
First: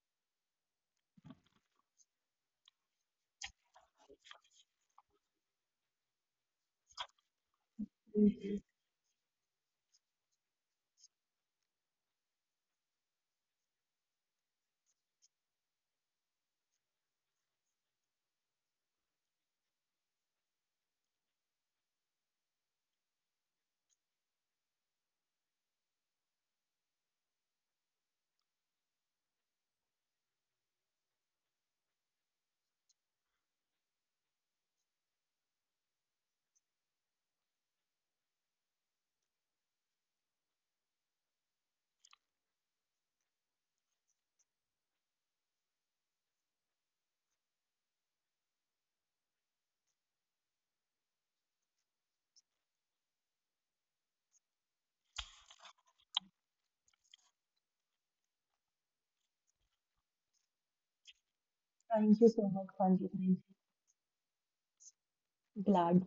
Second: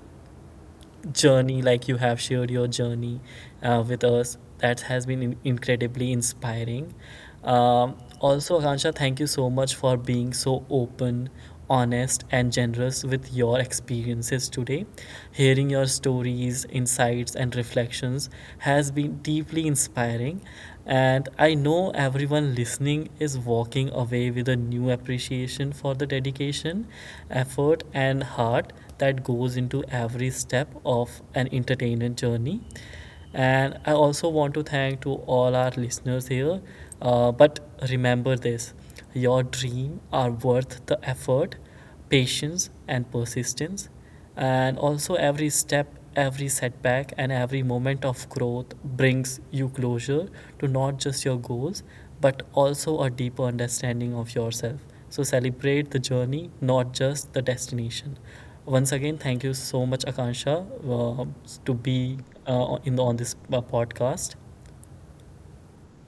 Speaker 1: journey, like you have shared your journey with us. That has been incredibly inspiring. Akansha, thank you so much for being so open, honest, and generous with your experiences today. Hearing your stories, insights, and reflections has been deeply inspiring. And I know everyone listening is walking away with a new appreciation for the dedication, effort, and heart that goes into every step of an entertainment journey. And I also want to thank to all our listeners here, but remember this: your dreams are worth the effort, patience and persistence. And also, every step, every setback, and every moment of growth brings you closure to not just your goals, but also a deeper understanding of yourself. So, celebrate the journey, not just the destination. Once again, thank you so much, Akansha, to be
Speaker 2: Thank you so much,
Speaker 1: in the, on this
Speaker 2: Sanjay.
Speaker 1: podcast.
Speaker 2: Glad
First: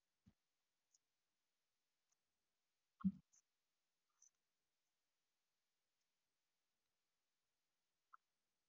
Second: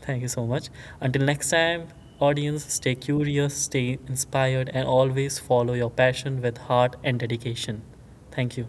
Speaker 1: Thank you so much. Until next time, audience, stay curious, stay inspired, and always follow your passion with heart and dedication. Thank you.